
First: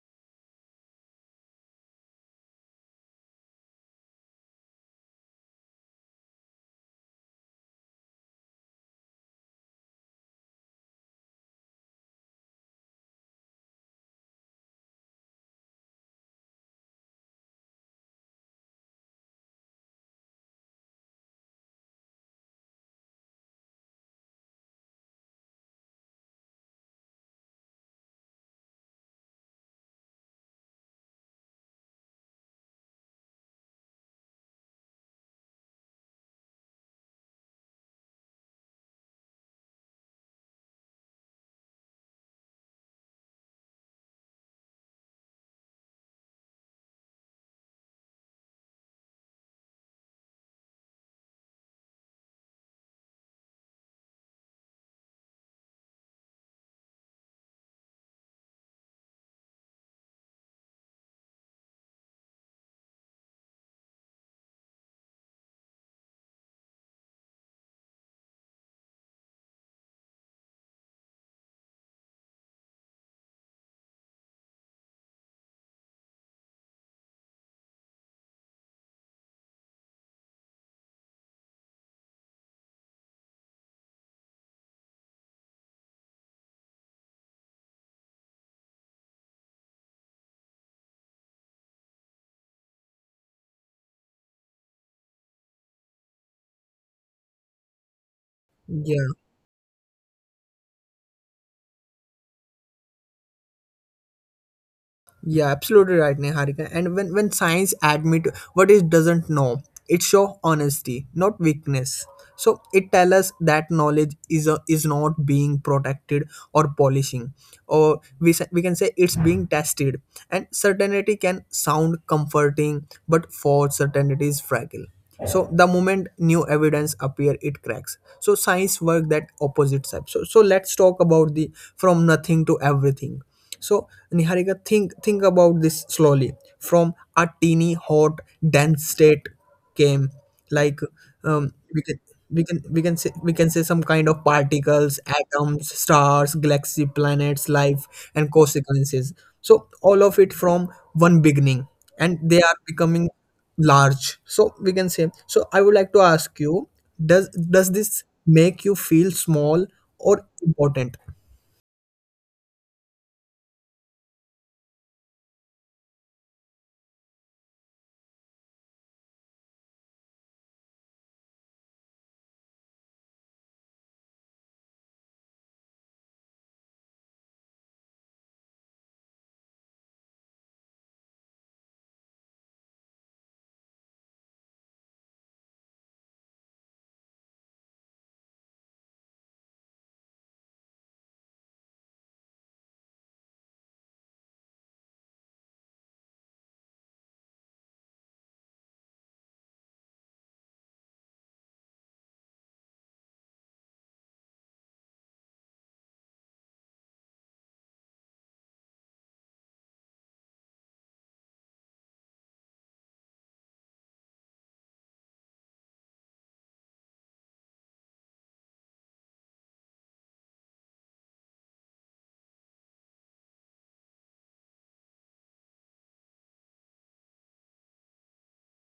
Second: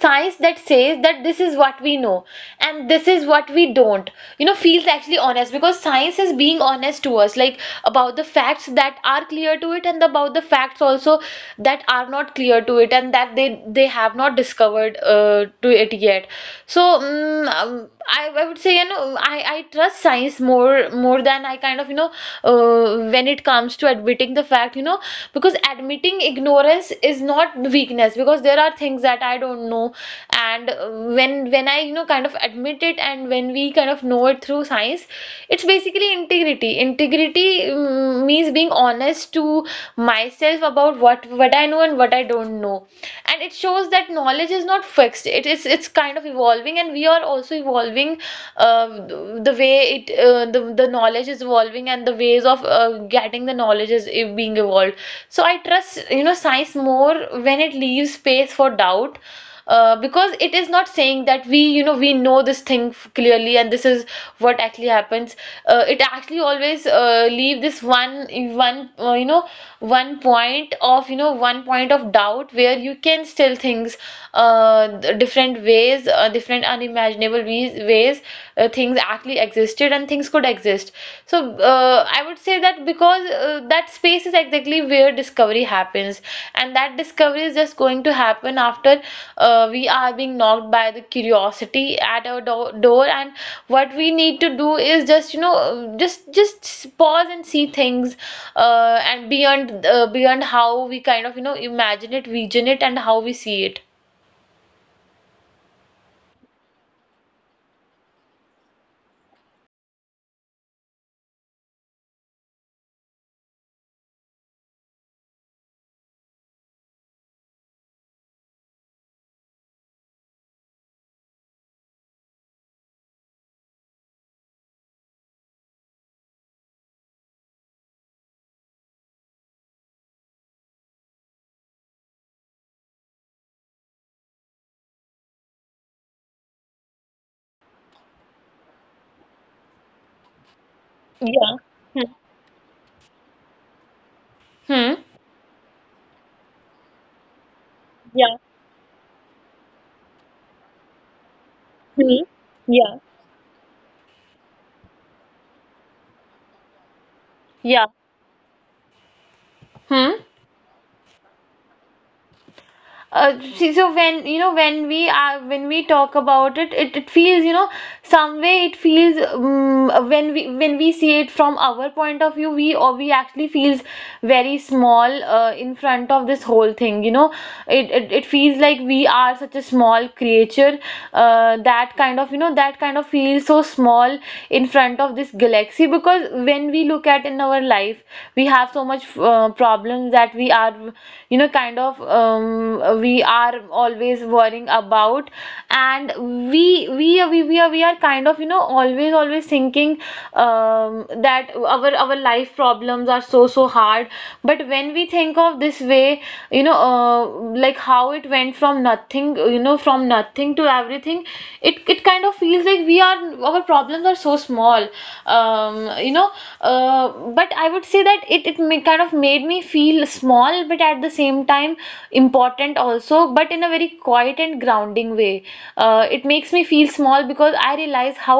S2: science that says that this is what we know and this is what we don't, you know, feels actually honest because science is being honest to us, like about the facts that are clear to it and about the facts also that are not clear to it and that they they have not discovered uh, to it yet. So mm, um, I, I would say, you know, I, I trust science more more than I kind of, you know, uh, when it comes to admitting, accepting the fact, you know, because admitting ignorance is not weakness, because there are things that I don't know. And uh, when when i you know kind of admit it and when we kind of know it through science, it's basically integrity. Integrity mm, means being honest to myself about what what I know and what I don't know. And it shows that knowledge is not fixed, it is, it's kind of evolving, and we are also evolving uh, the the way it uh, the, the the knowledge is evolving, and the ways of uh, getting the knowledge is e- being evolved. So I trust, you know, science more when it leaves space for doubt, uh, because it is not saying that we, you know, we know this thing f- clearly and this is what actually happens. Uh, it actually always uh, leave this one one uh, you know one point of you know one point of doubt where you can still things uh different ways uh, different unimaginable ways, ways uh, things actually existed and things could exist. So uh, I would say that, because uh, that space is exactly where discovery happens, and that that discovery is just going to happen after uh, we are being knocked by the curiosity at our do door. And what we need to do is just, you know, uh, just just pause and see things uh,
S1: Yeah.
S2: and beyond uh, beyond how we kind of, you know, imagine it, vision it, and how we see it.
S1: Yeah, absolutely right, Neharika. And when when science admit what it doesn't know, it show honesty, not weakness. So it tells us that knowledge is a, is not being protected or polishing, or we, sa- we can say it's being tested. And certainty can sound comforting, but false certainty is fragile, so the moment new evidence appear, it cracks. So science work that opposite side. So, so let's talk about the from nothing to everything. So, Niharika, think think about this slowly. From a teeny, hot, dense state came, like, um,
S2: Yeah.
S1: we can
S2: Hmm.
S1: we can we can say we can say some kind of
S2: Hmm.
S1: particles, atoms, stars, galaxy, planets, life, and
S2: Yeah.
S1: consequences. So all of it from one beginning, and
S2: Hmm.
S1: they are
S2: Yeah.
S1: becoming large, so we can say. So I would like to ask you, does does
S2: Yeah.
S1: this make you feel small or
S2: Hmm.
S1: important?
S2: Uh, see, so when you know when we are when we talk about it, it, it feels, you know, some way it feels, um, when we when we see it from our point of view, we, or we actually feels very small uh, in front of this whole thing. You know, it, it it feels like we are such a small creature uh, that kind of, you know, that kind of feels so small in front of this galaxy, because when we look at in our life we have so much uh, problems that we are, you know, kind of um, we are always worrying about. And we we are we, we are we are kind of, you know, always always thinking um, that our our life problems are so so hard. But when we think of this way, you know, uh, like how it went from nothing, you know, from nothing, everything to everything, it it kind of feels like we are, our problems are so small. um you know uh, but I would say that it it may kind of made me feel small, but at the same time important also, but in a very quiet and grounding way. Uh, it makes me feel small because I realize how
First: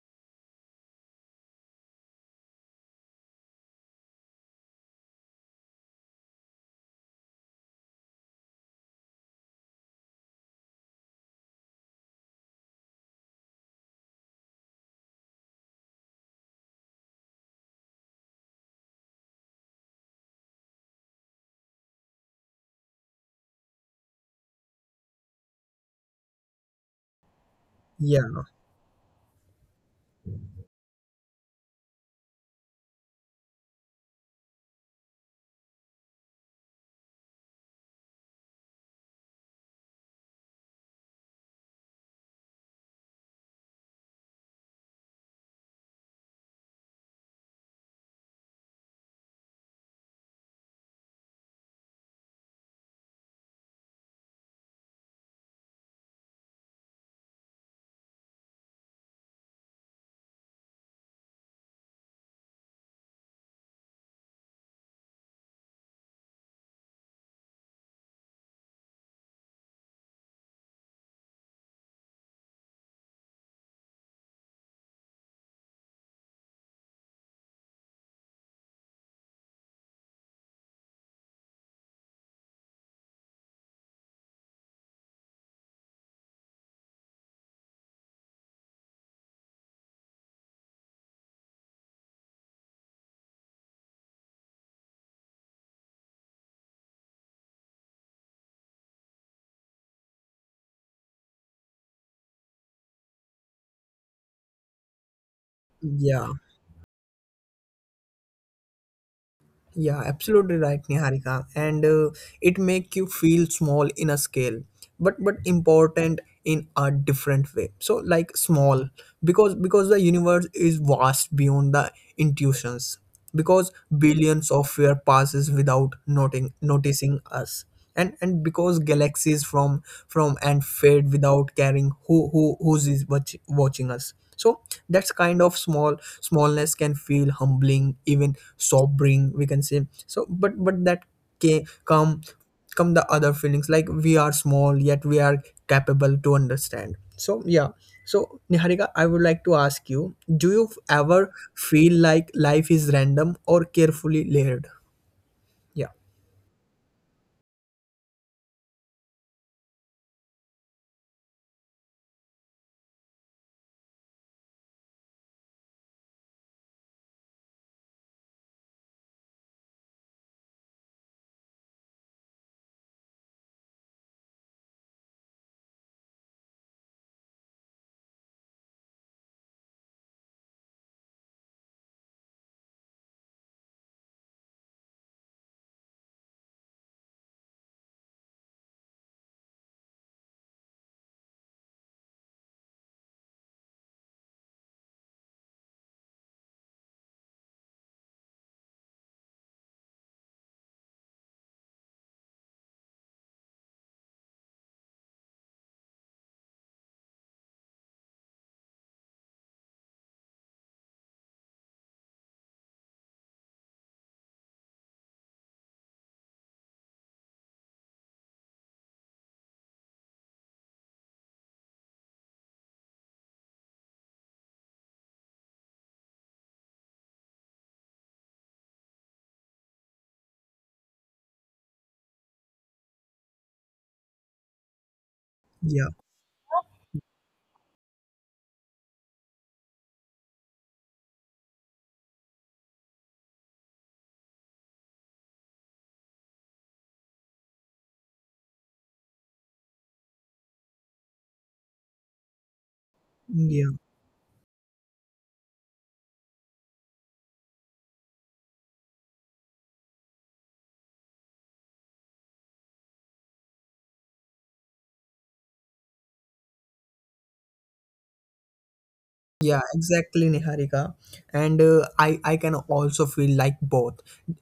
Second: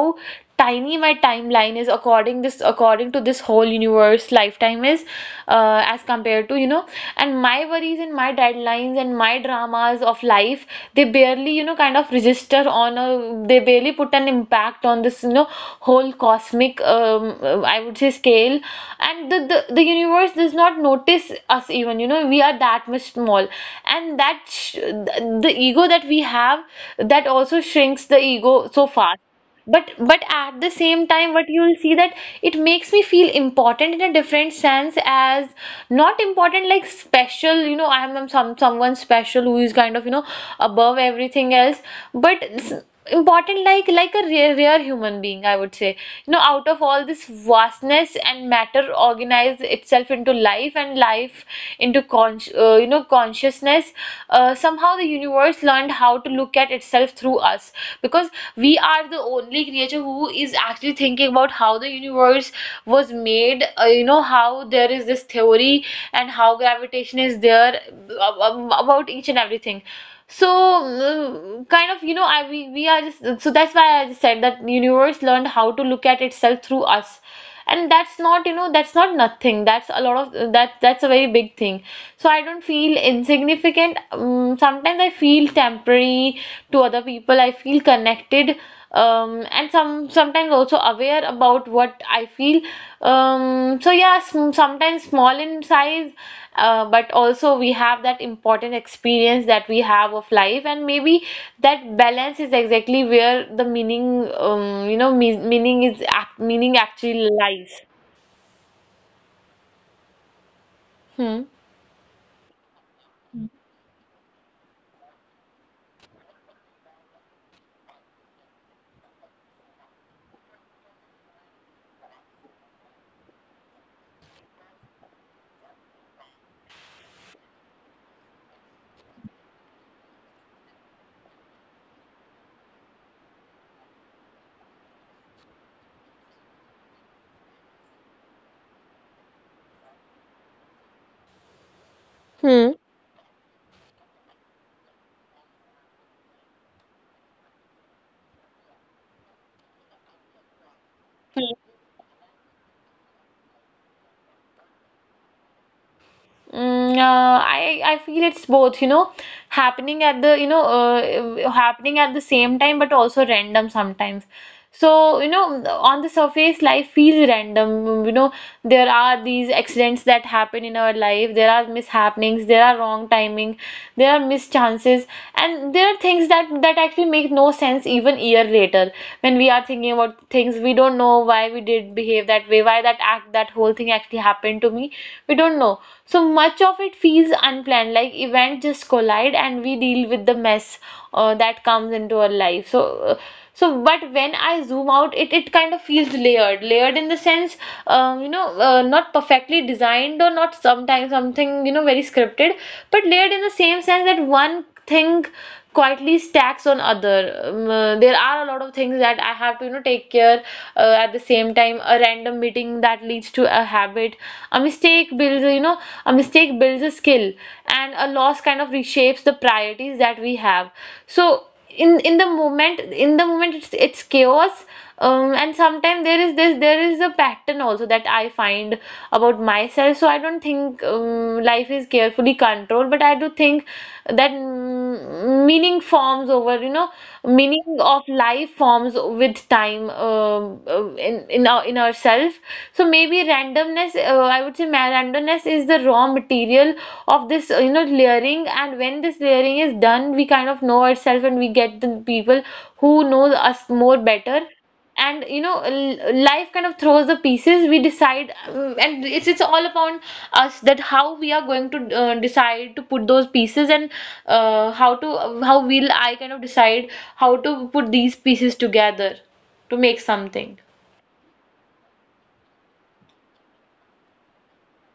S2: tiny my timeline is according this, according to this whole universe lifetime is, uh, as compared to, you know, and my worries and my deadlines and my dramas of life, they barely, you know, kind of register on a, they barely put an impact on this, you know, whole cosmic um, uh, I would say scale. And the, the the universe does not notice us, even, you know, we are that much small. And that sh- the the ego that we have, that also shrinks the
S1: Yeah,
S2: ego so fast. but but at the same time, what you'll see, that it makes me feel important in a different sense, as not important like special, you know, I'm, some someone special who is kind of, you know, above everything else, but s- important like like a rare rare human being, I would say. You know, out of all this vastness, and matter organize itself into life, and life into con uh, you know consciousness, uh, somehow the universe learned how to look at itself through us. Because we are the only creature who is actually thinking about how the universe was made, uh, you know how, there is this theory, and how gravitation is there, ab- ab- about each and everything. So, mm, kind of, you know, i we, we are just, so that's why I just said that universe learned how to look at itself through us. And that's not, you know, that's not nothing. That's a lot of, that that's a very big thing. So I don't feel insignificant. Um, sometimes I feel temporary. To other people I feel connected. Um, and some sometimes also aware about what I feel. Um, so yeah, sm- sometimes small in size, uh, but also we have that important experience that we have of life. And maybe that balance is exactly where the meaning, um, you know, me- meaning is ac- meaning
S1: yeah.
S2: actually lies.
S1: Yeah, absolutely right,
S2: Hmm.
S1: Niharika. And uh, it make you feel small in a scale, but but important in a different way. So like small, because because the universe is vast beyond the intuitions. Because billions of years passes without noting noticing us, and and because galaxies from from and fade without caring who who who's is watch, watching us. So that's kind of small smallness can feel humbling, even sobering, we can say. So but but that can come
S2: Hmm.
S1: come the other feelings, like we are small yet we are capable to understand. So yeah, so, Niharika, I would like to ask you, do you ever feel like life is random or carefully layered? Yeah,
S2: Mm, uh, I I feel it's both, you know, happening at the, you know, uh, happening at the same time, but also random sometimes. So, you know, on the surface, life feels random. You know, there are these accidents that happen in our life, there are mishappenings, there are wrong timing, there are missed chances, and there are things that that actually make no sense even year later when we are thinking about things. We don't know why we did behave that way, why that act, that whole thing actually happened to me. We don't know. So much of it feels unplanned, like events just collide and we deal with the mess uh, that comes into our life. So. Uh, so, but when I zoom out, it it kind of feels layered, layered in the sense, um, you know, uh, not perfectly designed, or not sometimes something, you know, very scripted, but layered in the same sense that one thing quietly stacks on other. Um, uh, there are a lot of things that I have to, you know, take care uh, at the same time. A random meeting that leads to a habit, a mistake builds, you know, a mistake builds a skill, and a loss kind of reshapes the priorities that we have. So in in the moment in the moment it's it's chaos, um, and sometimes there is this, there is a pattern also that I find about myself. So I don't think um, life is carefully controlled, but I do think that, mm, meaning forms over, you know, meaning of life forms with time, um, uh, in in our in ourself. So maybe randomness, uh, I would say, ma- randomness is the raw material of this, uh, you know, layering, and when this layering is done we kind of know ourselves and we get the people who know us more
S1: yeah.
S2: better. And you know, l- life kind of throws the pieces we decide, um, and it's it's all upon us, that how we are going to uh, decide to put those pieces, and uh, how to how will I kind of decide how to put these pieces together to make
S1: Yeah,
S2: something.
S1: exactly, Niharika. And uh, I I can also feel like both,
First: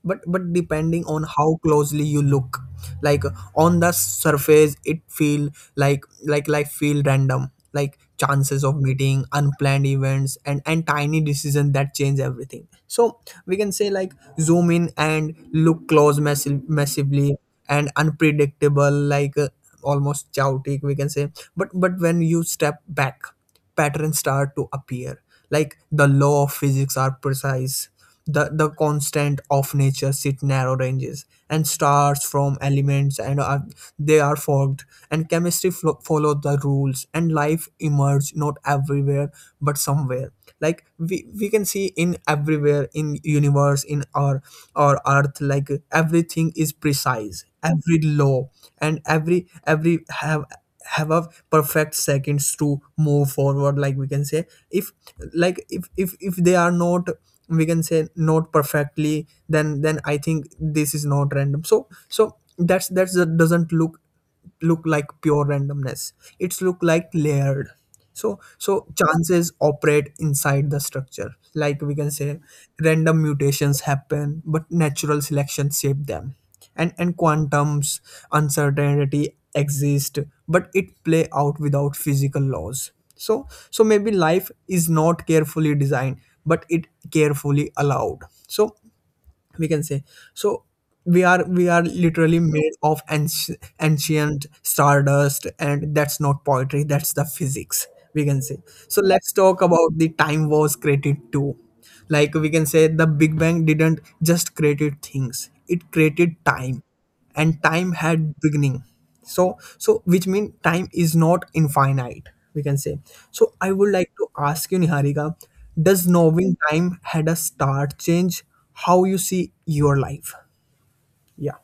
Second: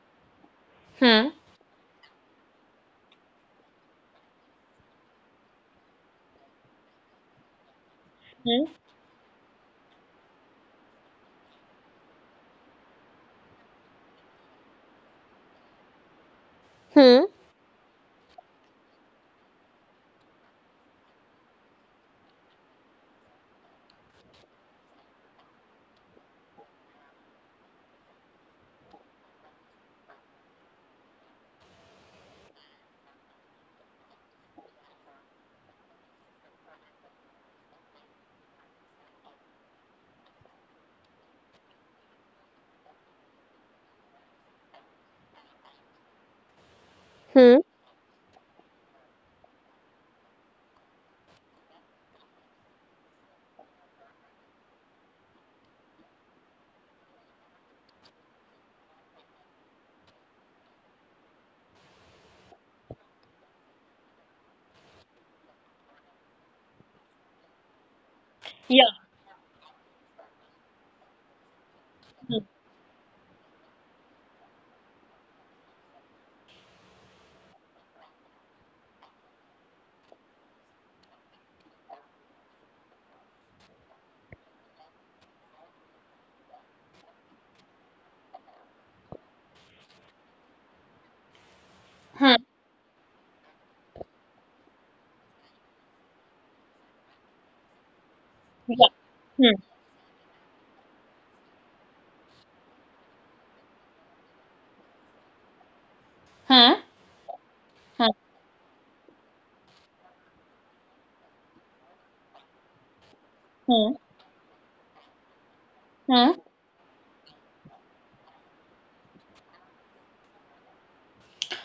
S1: but but depending on
S2: Hmm.
S1: how closely you look. Like on the surface, it feel like like like feel random, like chances
S2: Hmm.
S1: of meeting, unplanned events, and and tiny decisions that change everything. So we can say, like, zoom in and look close, massive,
S2: Hmm.
S1: massively and unpredictable, like uh, almost chaotic, we can say. But but when you step back, patterns start to appear, like the law of physics are precise, the the constant of nature sit narrow ranges, and stars from elements, and are, they are formed, and chemistry flo- follow the rules, and life emerge not everywhere but somewhere. Like we, we can see in everywhere in universe, in our our earth, like everything is precise,
S2: Hmm.
S1: every law, and every every have have a perfect seconds to move forward, like we can say. If like if if, if they are not, we can say, not perfectly, then then I think this is not random. So so that's that's that doesn't look look like pure randomness, it's look like layered. So so
S2: Yeah.
S1: chances operate inside the structure, like we can say, random mutations happen but natural selection shape them, and and quantum's uncertainty exist but it play out without physical laws. So so maybe life is not carefully designed, but it carefully allowed, so we can say. So we are we are literally
S2: Hmm.
S1: made of anci- ancient stardust, and that's not poetry, that's the physics, we can say.
S2: Yeah.
S1: So let's
S2: Hmm.
S1: talk about the time was created too. Like we can say, the Big Bang didn't just create things, it created
S2: Hmm.
S1: time, and time
S2: Hmm.
S1: had beginning. So so which mean time is not infinite, we can say. So I
S2: Hmm.
S1: would like to ask you, Niharika, does
S2: Hmm.
S1: knowing time had a start change how you see your life? Yeah,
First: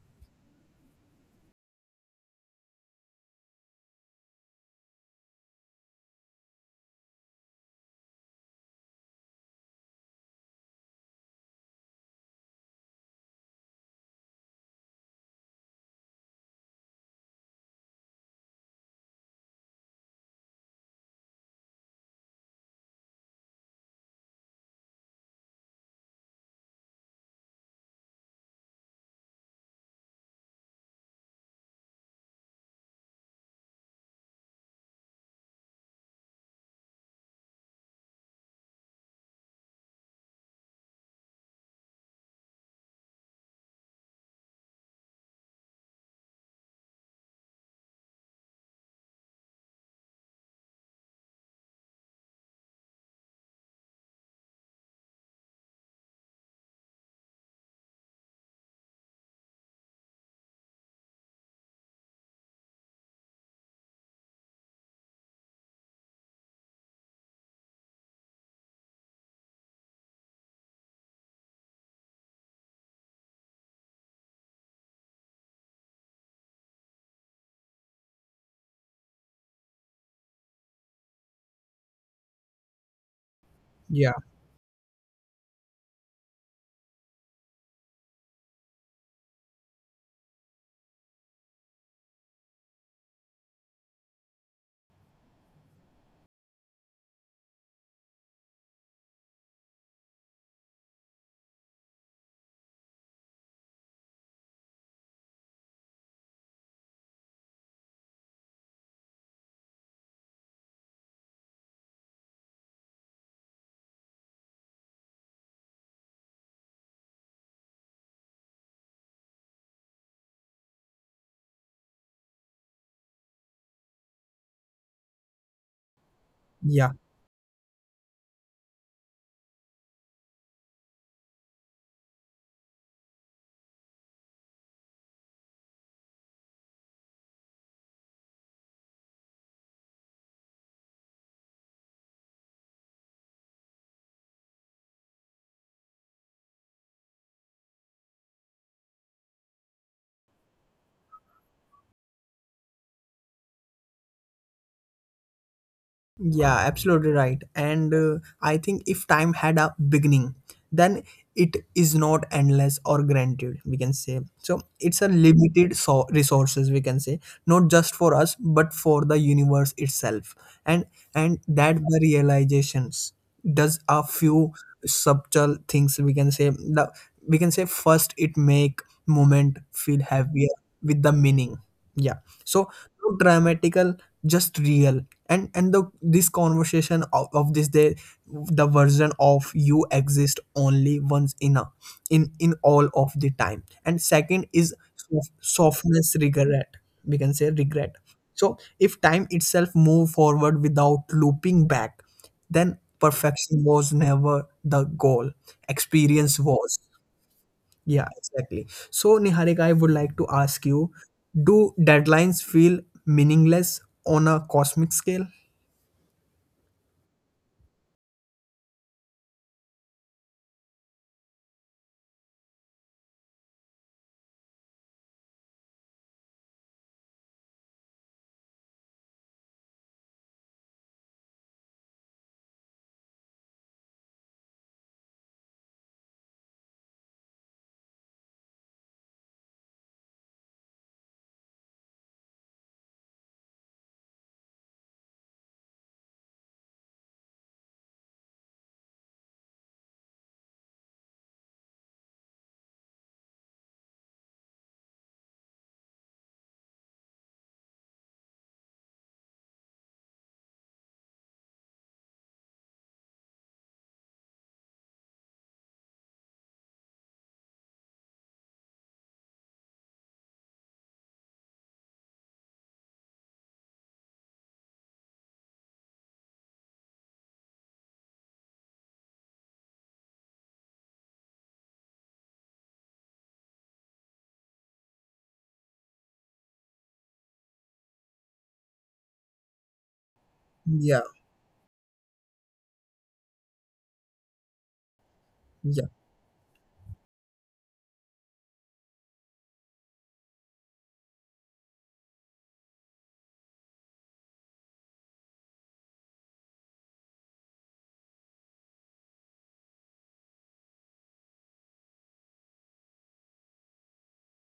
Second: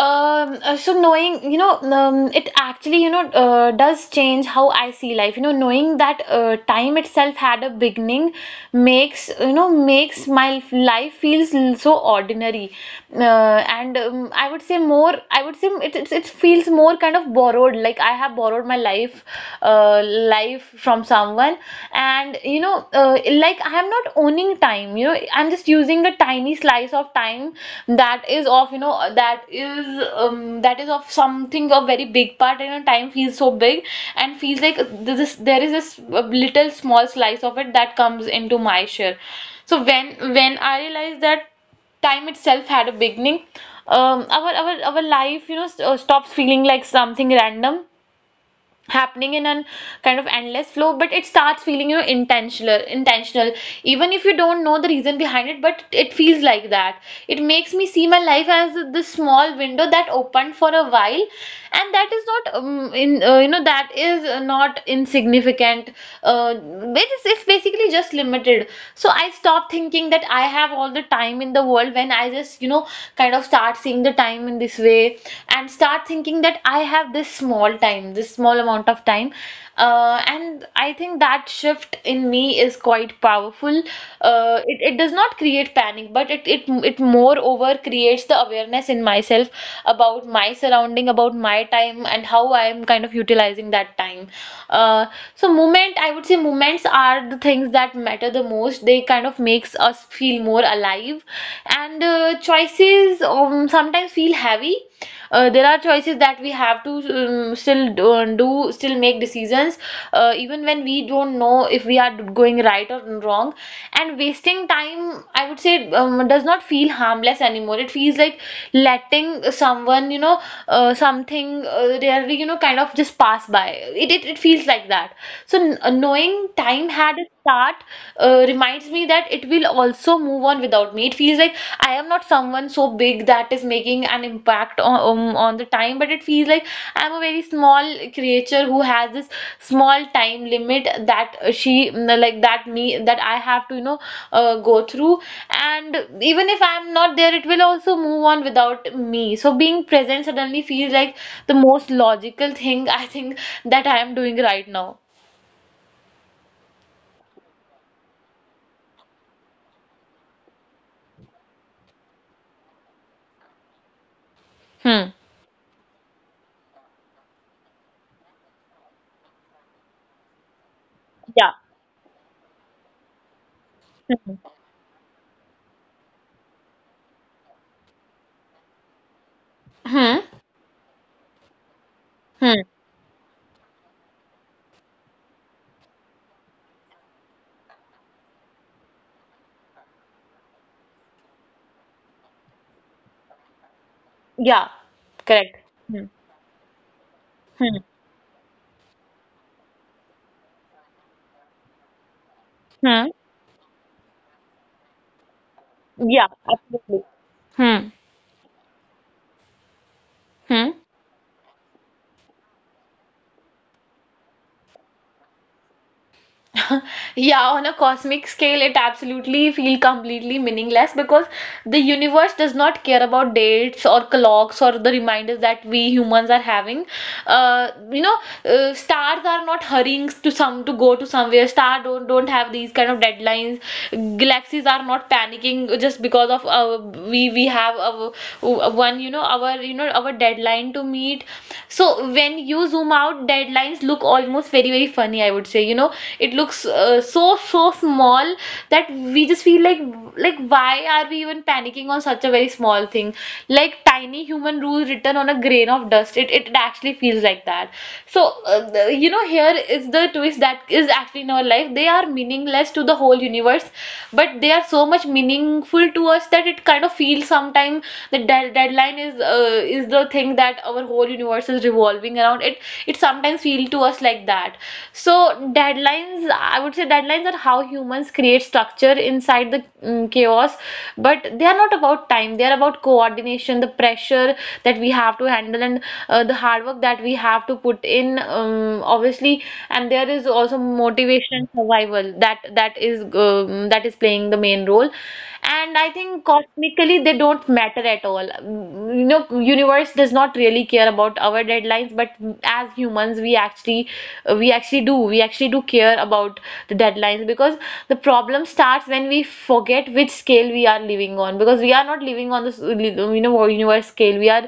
S2: Um, uh, so knowing, you know, um, it actually, you know, uh, does change how I see life. You know, knowing that uh, time itself had a beginning makes, you know, makes my f- life feels l- so ordinary. Uh, and um, I would say more, I would say it, it, it feels more kind of borrowed. Like I have borrowed my life, uh, life from someone. And you know, uh, like I am not owning time, you know, I'm just using a tiny slice of time that is of, you know, that is, um, that is of something a very big part. And a time feels so big, and feels like this is- there is this uh, little small slice of it that comes into my share. So when when I realized that time itself had a beginning, um, our our our life, you know, st- uh, stops feeling like something random happening in an kind of endless flow, but it starts feeling, you know, intentional, intentional, even if you don't know the reason behind it, but it feels like that. It makes me see my life as this small window that opened for a while, and that is not, um, in uh, you know, that is, uh, not insignificant. Uh, it's, it's basically just limited. So I stopped thinking that I have all the time in the world, when I just, you know, you know, kind of start seeing the time in this way, and start thinking that I have this small time, this small amount of time. Uh, and I think that shift in me is quite powerful.
S1: yeah,
S2: Uh, it, it does not create panic, but it, it, it moreover creates the awareness in myself about my surrounding, about my time, and how I am kind of utilizing that time. Uh, so, movement, I would say, movement moments are the things that matter the most. They kind of makes us feel more alive, and uh, choices um, sometimes feel heavy. Uh, there are choices that we have to, um, still do, um, do still make decisions, uh, even when we don't know if we are going right or wrong. And wasting time, I would say, um, does not feel harmless anymore. It feels like letting someone you know you know uh, something, uh, rarely, you know kind of just pass by. It it, it feels like that. So, kn- uh, knowing
S1: yeah.
S2: time had a start, uh, reminds me that it will also move on without me. It feels like I am not someone so big that is making an impact on, um, on the time, but it feels like I'm a very small creature who has this small time limit that uh, she, mm, like that me that I have to, you know uh, go through. And even if I'm not there, it will also move on without me. So being present suddenly feels like the most logical thing, I think, that I am doing right now.
S1: Yeah, absolutely right. And uh, I think if time had a beginning, then it is not endless or granted, we can say. So it's a
S2: Hmm.
S1: limited so- resources, we can say, not just for us, but for the universe itself. And and
S2: Yeah.
S1: that the realizations does a few
S2: Hmm.
S1: subtle things, we can say. The We can say first, it make moment feel
S2: Hmm.
S1: heavier with the meaning. Yeah. So
S2: Hmm.
S1: no dramatical, just real. And and the this conversation of, of this day, the version of you exist only once in a in in all of the time. And second is
S2: Yeah.
S1: sof-
S2: Correct.
S1: softness
S2: Hmm.
S1: regret, we can say, regret.
S2: Hmm.
S1: So if time itself move forward without looping back, then
S2: Hmm.
S1: perfection was never the goal, experience
S2: Yeah,
S1: was.
S2: absolutely.
S1: Yeah,
S2: Hmm.
S1: exactly. So, Niharika, I would like to ask
S2: Hmm.
S1: you, do deadlines feel meaningless on a cosmic scale?
S2: Yeah, on a cosmic scale, it absolutely feel completely meaningless, because the universe does not care about dates or clocks or the reminders that we humans are having. Uh, you know, uh, Stars are not hurrying to some to go to somewhere. Star don't don't have these kind of deadlines. Galaxies are not panicking just because of, uh, we we have our, one you know our you know our deadline to meet. So when you zoom out, deadlines look almost very, very funny, I would say. You know, it looks, uh, so, so small that we just feel like, like, why are we even panicking on such a very small thing? Like tiny human rule written on a grain of dust. It, it actually feels like that. So, uh, the- you know, here is the twist that is actually in our life. They are meaningless to the whole universe, but they are so much meaningful to us that it kind of feels sometimes thing, the de- deadline is uh, is the thing that our whole universe is revolving around it. It sometimes feels to us like that. So, deadlines, I would say, deadlines are how humans create structure inside the, mm, chaos. But they are not about time, they are about coordination, the pressure that we have to handle, and uh, the hard work that we have to put in, um, obviously. And there is also
S1: Yeah,
S2: motivation and survival that that is um, that is playing the main role. And
S1: yeah,
S2: I think cosmically they don't matter at all. Mm. You know universe does not really care about our deadlines, but as humans we actually, we actually do we actually do care about the deadlines, because the problem starts when we forget which scale we are living on, because we are not living on this, you know universe scale. We are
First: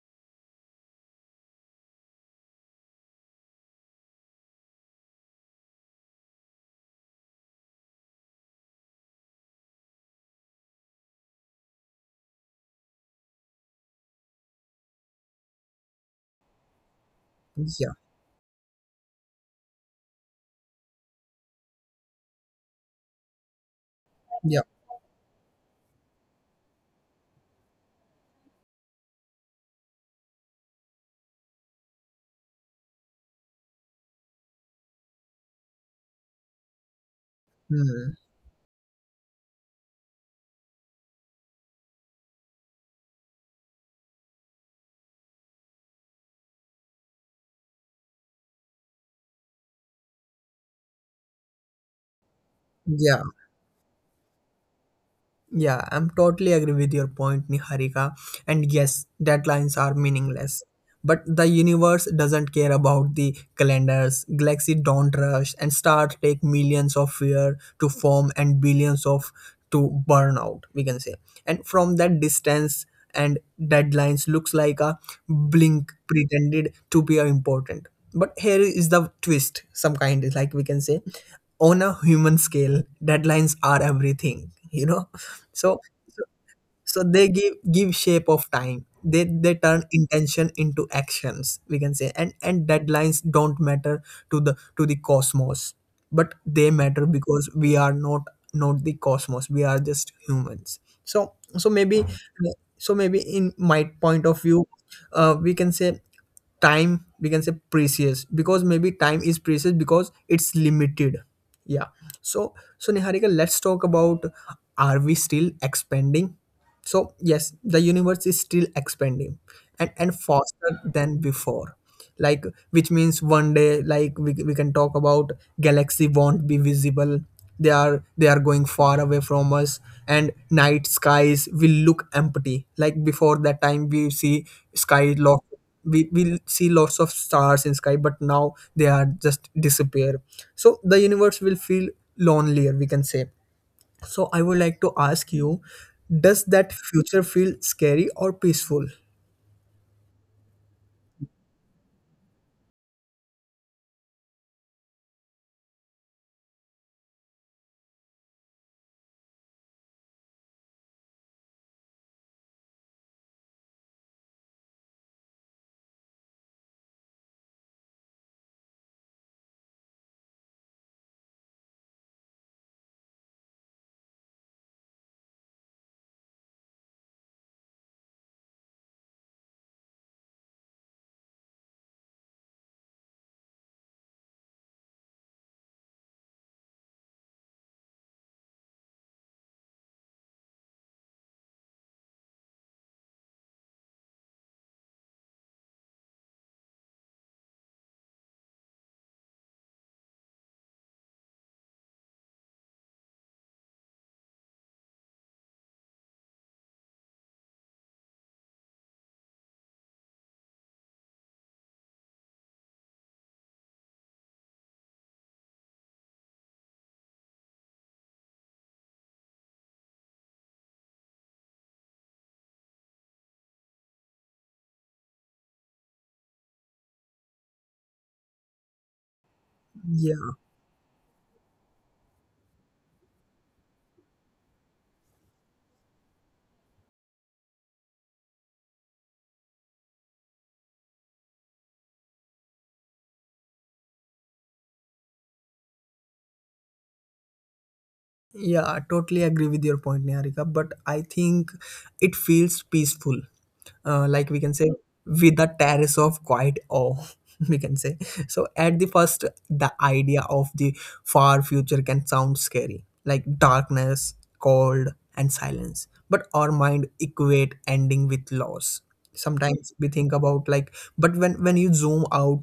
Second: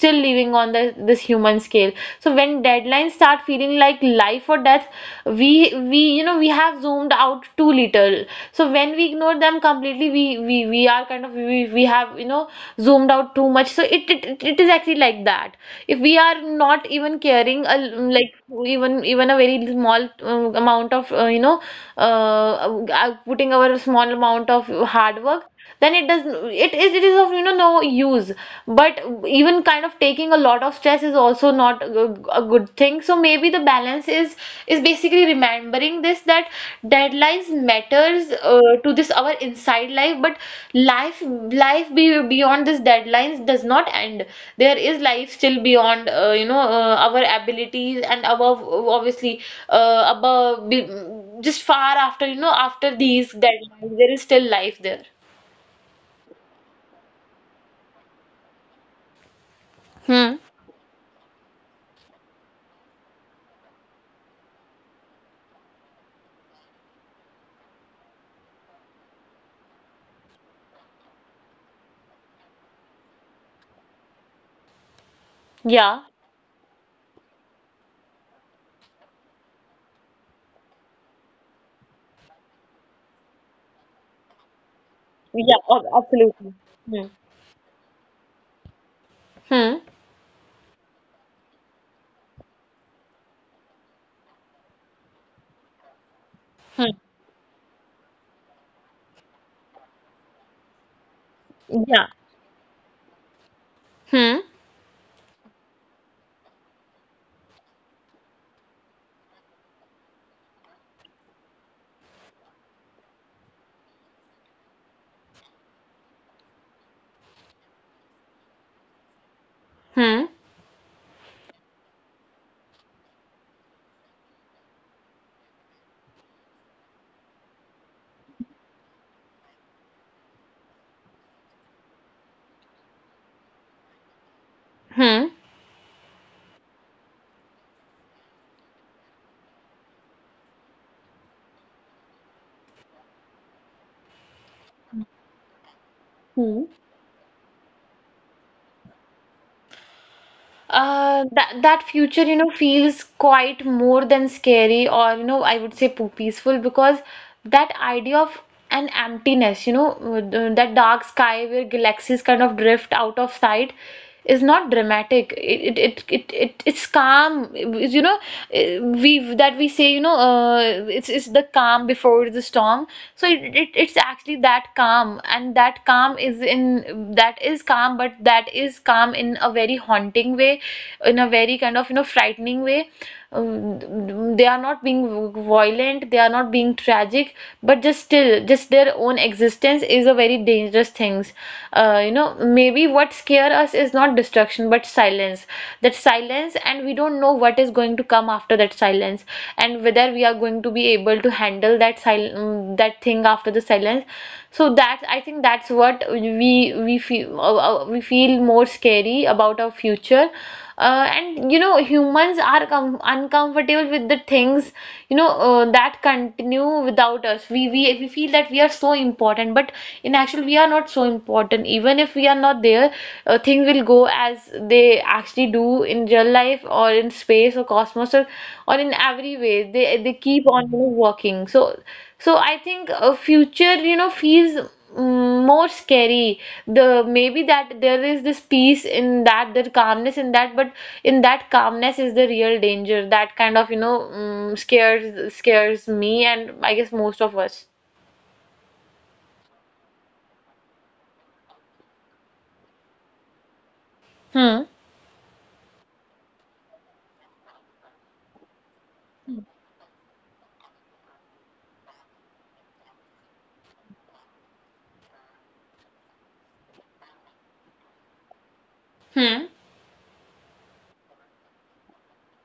S2: still living on the this human scale. So when deadlines start feeling like life or death, we we you know we have zoomed out too little. So when we ignore them completely, we we, we are kind of we, we have, you know zoomed out too much. So it, it it it is actually like that. If we are not even caring a,
S1: yeah,
S2: like, even even a very small uh, amount of, uh, you know uh, uh, putting our small amount
S1: yeah.
S2: of hard work, then it does, it is it is of, you know no use. But even kind of taking a lot of stress is also not a good a good thing. So maybe the balance is is basically remembering this, that deadlines
S1: Hmm.
S2: matters uh, to this our inside life, but life life be, beyond this deadlines does not end. There is life still beyond, uh, you know uh, our abilities and above, obviously. uh, above be, just far after, you know after
S1: Yeah.
S2: these deadlines there is still life there.
S1: Yeah, I'm totally agree with your point, Niharika. And yes, deadlines are
S2: Hmm.
S1: meaningless, but the universe doesn't care about the calendars. Galaxy don't rush, and stars take millions of years to form and billions of to burn out, we can say. And from that distance, and deadlines looks like a blink
S2: Yeah.
S1: pretended to be important. But here is the twist. Some kind, like we can say, on a human scale, deadlines are everything. You know,
S2: Yeah.
S1: so
S2: ab- Absolutely.
S1: so
S2: Hmm.
S1: they give give shape of time. They they turn
S2: Hmm.
S1: intention into actions, we can say. And and deadlines don't matter to the to the cosmos. But they
S2: Hmm.
S1: matter because we are not not the cosmos, we are just humans. So so maybe
S2: Yeah.
S1: uh, so maybe in my point of
S2: Hmm.
S1: view, uh, we can say time, we can say precious, because maybe time is precious because it's limited. Yeah. So so, Niharika, let's talk about, are we still expanding? So yes, the universe is still expanding, and and
S2: Hmm.
S1: faster than before, like which means one day, like we, we can talk about galaxy won't be visible, they are they are going far away from us, and night skies will look empty. Like before that time we see sky
S2: Hmm.
S1: lot, we will see lots of stars in sky, but now they are just disappear. So the universe will feel lonelier, we can say. So I would like to ask you, does
S2: Hmm.
S1: that future feel scary or peaceful?
S2: Uh, that that future, you know, feels quite more than scary or, you know, I would say, po- peaceful, because that idea of an emptiness, you know, uh, th- that dark sky where galaxies kind of drift out of sight, is not dramatic. It it it it, it it's calm. It's, you know, uh, we that we say, you know, uh, it's it's the calm before the storm. So it, it it's actually that calm calm, and that calm is in, that is calm, but that is calm in a very haunting way, in a very kind of, you know frightening way. Um, they are not being violent, they are not being tragic, but just still just their own existence is a very dangerous things. uh, you know Maybe what scare us is not destruction but silence. That silence, and we don't know what is going to come after that silence silence, and whether we are going to be able to handle that sil- mm, that thing after the silence. So that, I think, that's what we we feel uh, uh, we feel more scary about our future. Uh, and, you know humans are com- uncomfortable with the things, you know uh, that continue without us. We, we we feel that we are so important, but in actual we are not so important, even if we are not there. uh, Things will go as they actually do in real life or in space or cosmos, or, or in every way, they they keep on, you know, working. So so I think a future, you know feels, mm, more scary. The maybe that there is this peace in that, there calmness in that, but in that calmness is the real danger that kind of, you know mm, scares scares me, and I guess most of us.
S1: Yeah, I totally agree with your point, Niharika. But I think it feels peaceful, uh, like we can
S2: Hmm.
S1: say, with a terrace of quiet awe, we can say. So at the first, the idea of the far future can sound scary, like darkness, cold, and silence, but our mind equate ending with loss,
S2: Hmm.
S1: sometimes we think about like. But when when you zoom out,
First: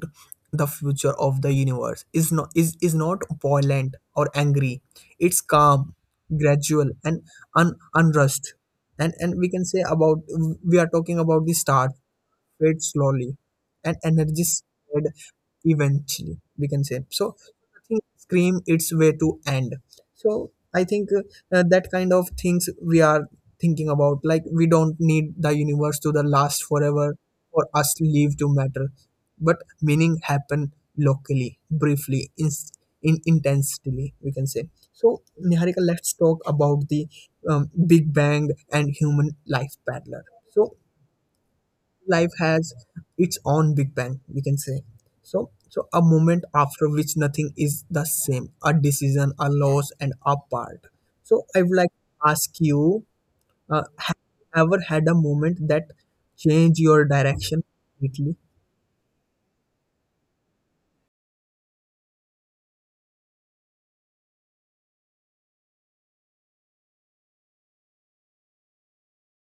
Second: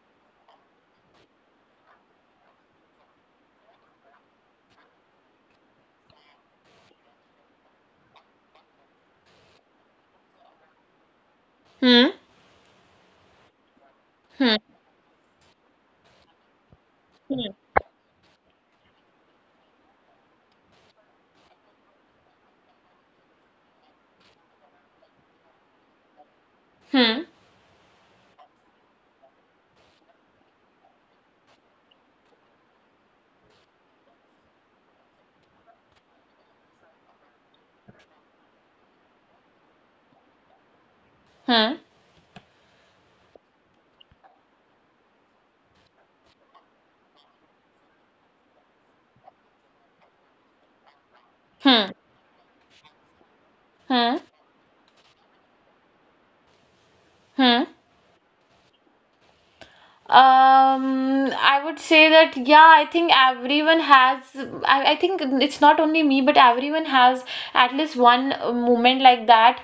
S1: the future of the universe is not is is not violent or angry, it's calm, gradual, and un, unrushed. And and we can say about, we are talking about the start
S2: Hmm.
S1: fade slowly, and energy
S2: Hmm.
S1: spread eventually, we can say. So
S2: Hmm.
S1: nothing scream its way to end. So I think, uh, uh, that kind of things we are thinking about, like we don't need the universe to the last forever
S2: Hmm.
S1: for us live to matter, but meaning happen locally, briefly, in, in intensely we can say. So, Niharika, let's talk about the um, Big Bang and human life parallel. So,
S2: Hmm.
S1: life has its own Big Bang, we can say. So, so a moment after which nothing is the same, a decision, a loss, and a part. So, I would
S2: Hmm.
S1: like to ask you: uh,
S2: Hmm.
S1: have you ever had a moment that changed your
S2: Hmm.
S1: direction completely?
S2: Um, I would say that yeah, I think everyone has. I, I think it's not only me, but everyone has at least one uh, moment like that.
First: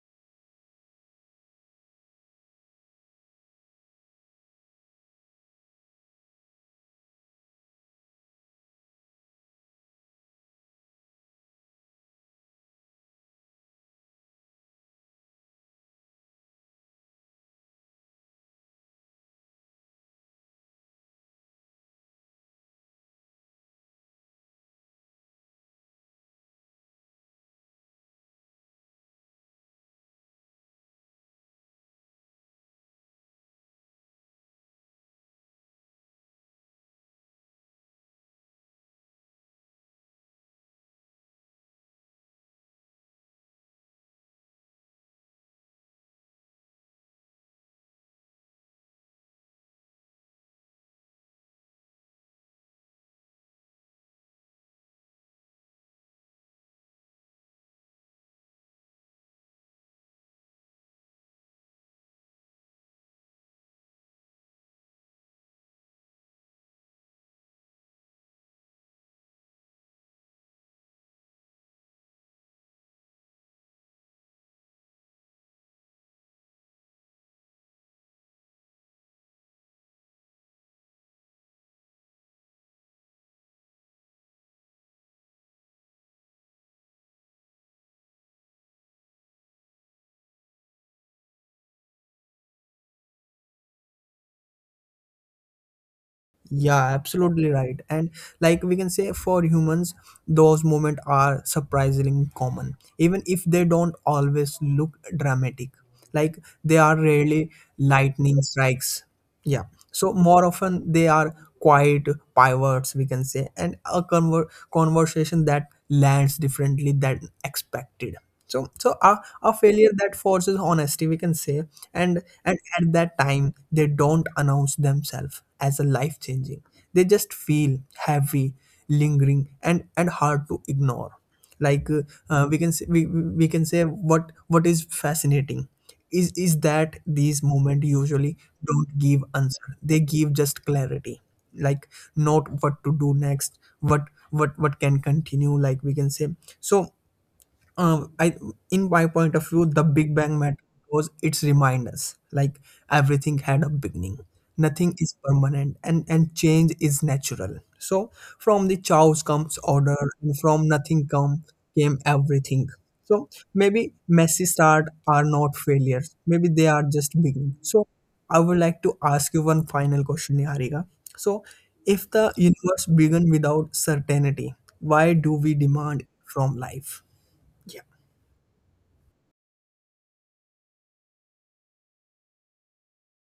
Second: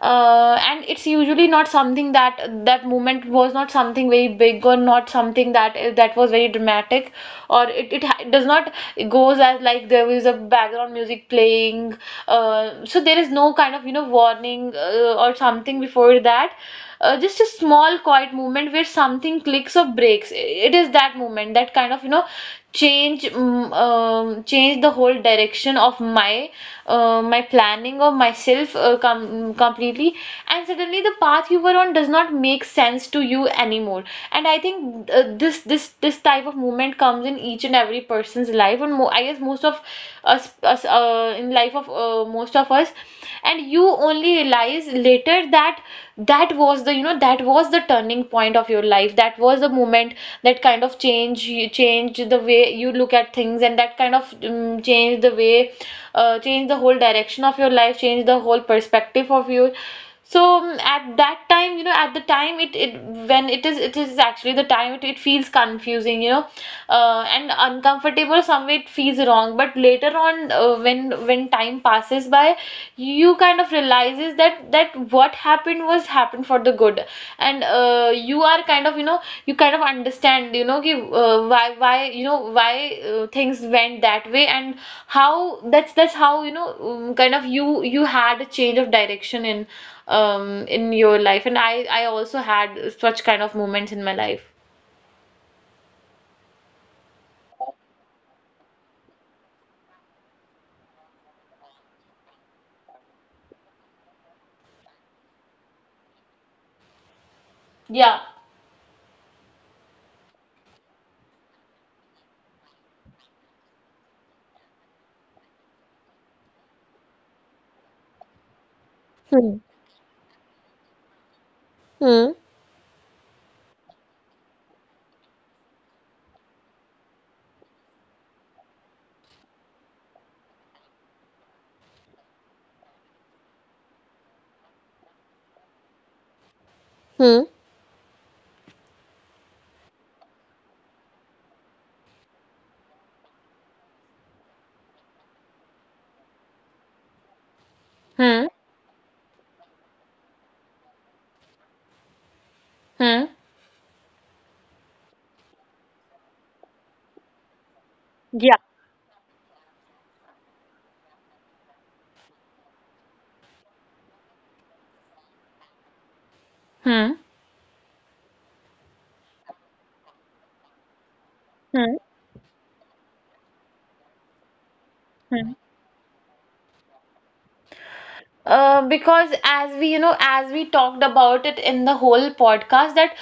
S2: Uh, and it's usually not something that, that moment was not something very big, or not something that that was very dramatic. Or it, it ha- it does not goes as, like, there is a background music playing. Uh, so there is no kind of, you know warning, uh, or something before that. Uh, just a small quiet moment where something clicks or breaks. It is that moment that kind of, you know change mm, um, change the whole direction of my, uh, my planning of myself, uh, com completely. And suddenly the path you were on does not make sense to you anymore. And I think uh, this this this type of movement comes in each and every person's life. And mo I guess most of us, us uh, in life of, uh, most of us. And you only realize later that that was the, you know that was the turning point of your life. That was the moment that kind of change you changed the way you look at things, and that kind of, um, changed the way uh, changed the whole direction of your life, changed the whole perspective of you. So, um, at that time, you know at the time it, it when it is it is actually the time it, it feels confusing, you know uh, And uncomfortable, some way it feels wrong, but later on, uh, uh, when when time passes by, you kind of realizes that, that what happened was happened for the good. And, uh, you are kind of, you know you kind of understand, you know कि, uh, why why you know why uh, things went that way, and how, that's that's how, you know um, kind of you you had a change of direction in um in your life. And I I also had such kind of moments in my life.
S1: Yeah, absolutely right. And like we can say, for humans, those moments are surprisingly common, even if they don't always look dramatic. Like, they are rarely
S2: Yeah.
S1: lightning strikes. Yeah. So more often they are quiet pivots, we can say, and a conver- conversation that lands differently than expected. So, so a,
S2: Hmm.
S1: a failure that forces honesty, we can say,
S2: Hmm.
S1: and and at that time they don't announce themselves as a life changing. They just feel heavy, lingering, and and hard to ignore, like uh, uh, we can say, we, we can say what what is fascinating is is that
S2: Hmm.
S1: these movement usually don't give answer, they give just clarity, like not what to do next, what what what can continue, like we can say. So um I
S2: Hmm.
S1: In my point of view, the Big Bang matter was its reminders, like
S2: Hmm.
S1: everything had a beginning, nothing is permanent, and and change is natural. So
S2: Yeah.
S1: from the chaos comes order, and from nothing come came everything. So maybe messy start are not failures, maybe they are just
S2: Hmm.
S1: beginning. So I would like to ask you one final question, Niharika, so if
S2: Hmm.
S1: the universe began without certainty, why do we
S2: Hmm.
S1: demand from life? Yeah.
S2: Uh, because as we, you know, as we talked about it in the whole podcast, that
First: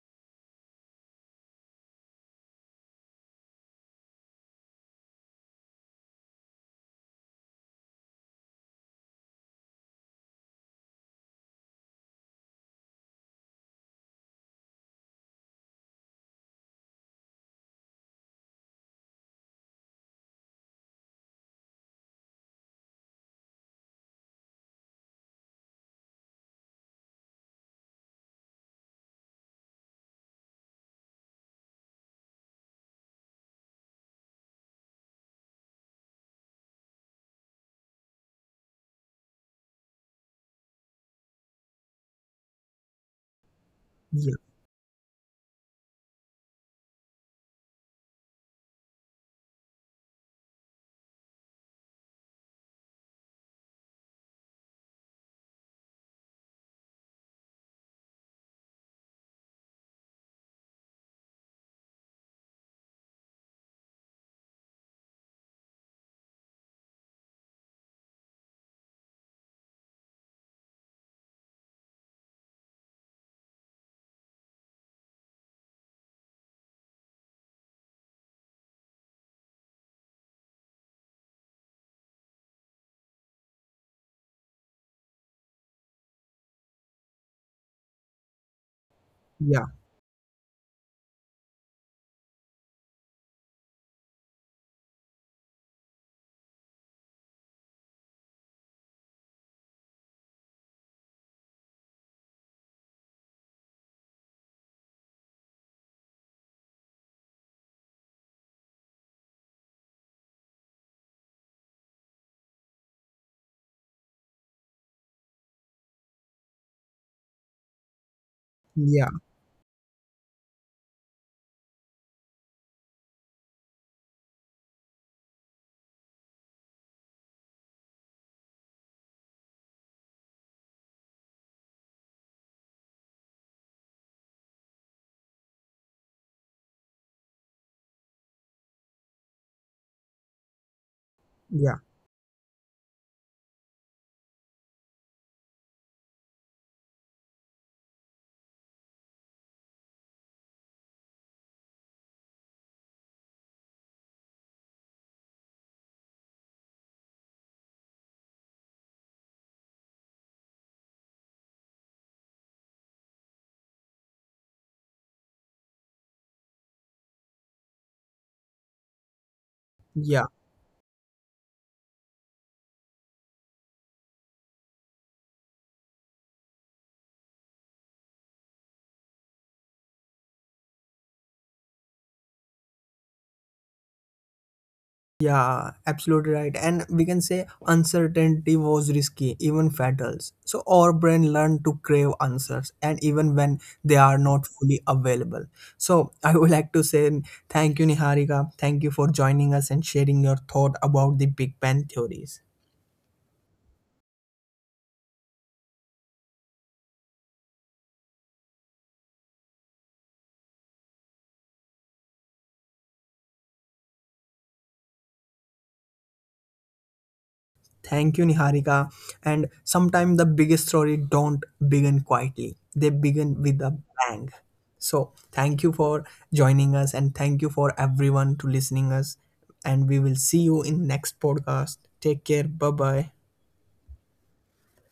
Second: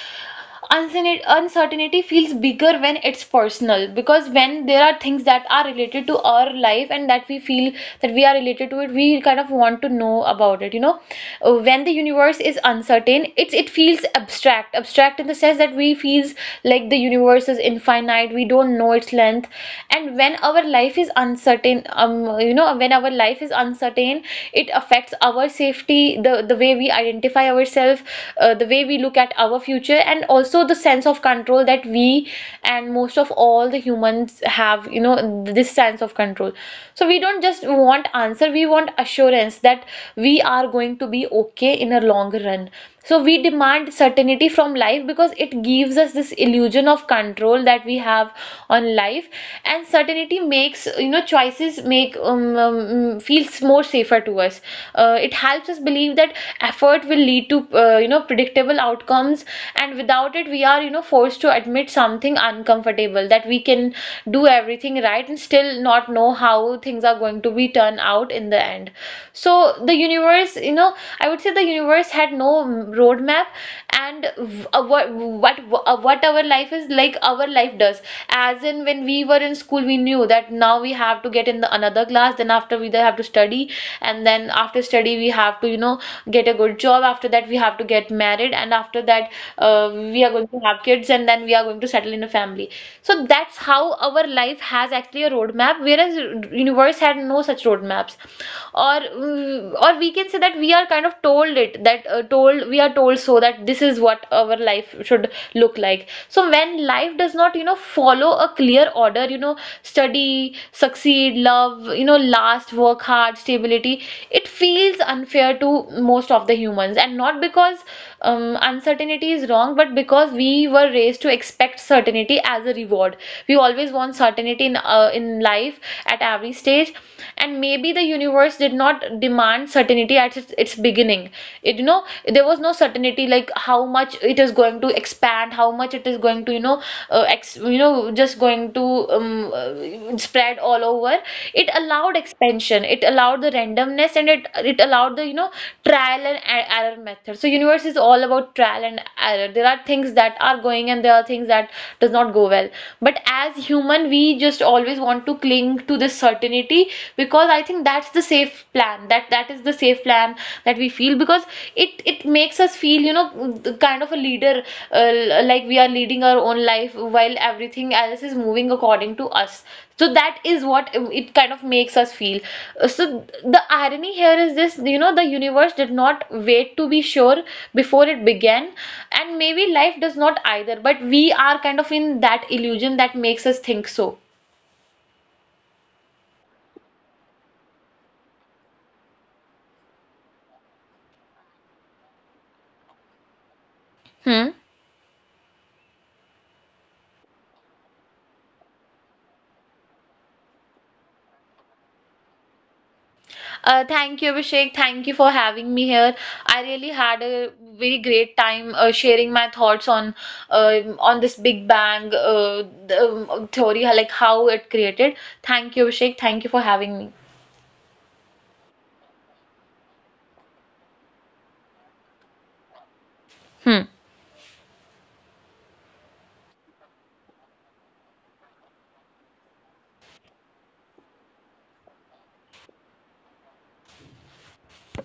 S2: uncertain- uncertainty feels bigger when it's personal. Because when there are things that are related to our life and that we feel that we are related to it, we kind of want to know about it. You know, Uh, when the universe is uncertain, it's it feels abstract, abstract in the sense that we feels like the universe is infinite. We don't know its length, and when our life is uncertain, um you know when our life is uncertain it affects our safety, the the way we identify ourselves, uh, the way we look at our future, and also the sense of control that we, and most of all the humans have, you know this sense of control. So we don't just want answer, we want assurance that we are going to be okay in a long run. So we demand certainty
S1: Yeah,
S2: from life, because it gives us this illusion of control that we have on life, and certainty makes, you know choices make, um, um feels more safer to us. Uh, it helps us believe that effort will lead to, uh, you know predictable outcomes, and without it, we are, you know forced to admit something uncomfortable, that we can do everything right and still not know how things are going to be turned out in the end. So the universe, you know I would say the universe had no roadmap. And, uh, what what uh, what our life is like, our life does, as in when we were in school, we knew that now we have to get in the another class, then after we have to study, and then after study we have to, you know get a good job. After that we have to get married, and after that,
S1: yeah,
S2: uh, we are going to have kids, and then we are going to settle in a family. So that's how our life has actually a roadmap, whereas universe had no such roadmaps. Or, mm, or we can say that we are kind of told it, that, uh, told we are told so, that this is what our life should look like. So when life does not, you know follow a clear order, you know study, succeed, love, you know last, work hard, stability, it feels unfair to most of the humans. And not because, um,
S1: yeah,
S2: uncertainty is wrong, but because we were raised to expect certainty as a reward, we always want certainty in uh, in life at every stage, and maybe the universe did not demand certainty at its, its beginning. It, you know there was no certainty, like how much it is going to expand, how much it is going to, you know uh, ex you know just going to, um, uh, spread all over. It
S1: yeah,
S2: allowed expansion. It allowed the randomness, and it it allowed the, you know trial and e- error method. So universe is all about trial and error. There are things that are going, and there are things that does not go well. But as human we just always want to cling to this certainty, because I think that's the safe plan, that that is the safe plan that we feel, because it it makes us feel, you know kind of a leader, uh, like we are leading our own life while everything else is moving according to us. So that
S1: yeah,
S2: is what it kind of makes us feel. So the irony here is this, you know the universe did not wait to be sure before it began, and maybe life does not either, but we are kind of in that illusion that makes us think so.
S1: yeah, absolutely right. And we can say uncertainty was risky, even fatal, so our brain learned to crave answers, and even when they are
S2: Hmm.
S1: not fully available. So I would like to say thank you, Niharika. Thank you for joining us and sharing your thought about the Big Bang theories.
S2: Uh, thank you, Abhishek. Thank you for having me here. I really had a very great time, uh, sharing my thoughts on, uh, on this Big Bang, uh, the, um, theory, like how it created. Thank you, Abhishek. Thank you for having me.
S1: Thank you, Niharika. And sometimes the biggest story don't begin quietly, they begin with
S2: Hmm.
S1: a bang. So thank you for joining us, and thank you for everyone to listening us. And we will see you in next podcast. Take care. Bye bye.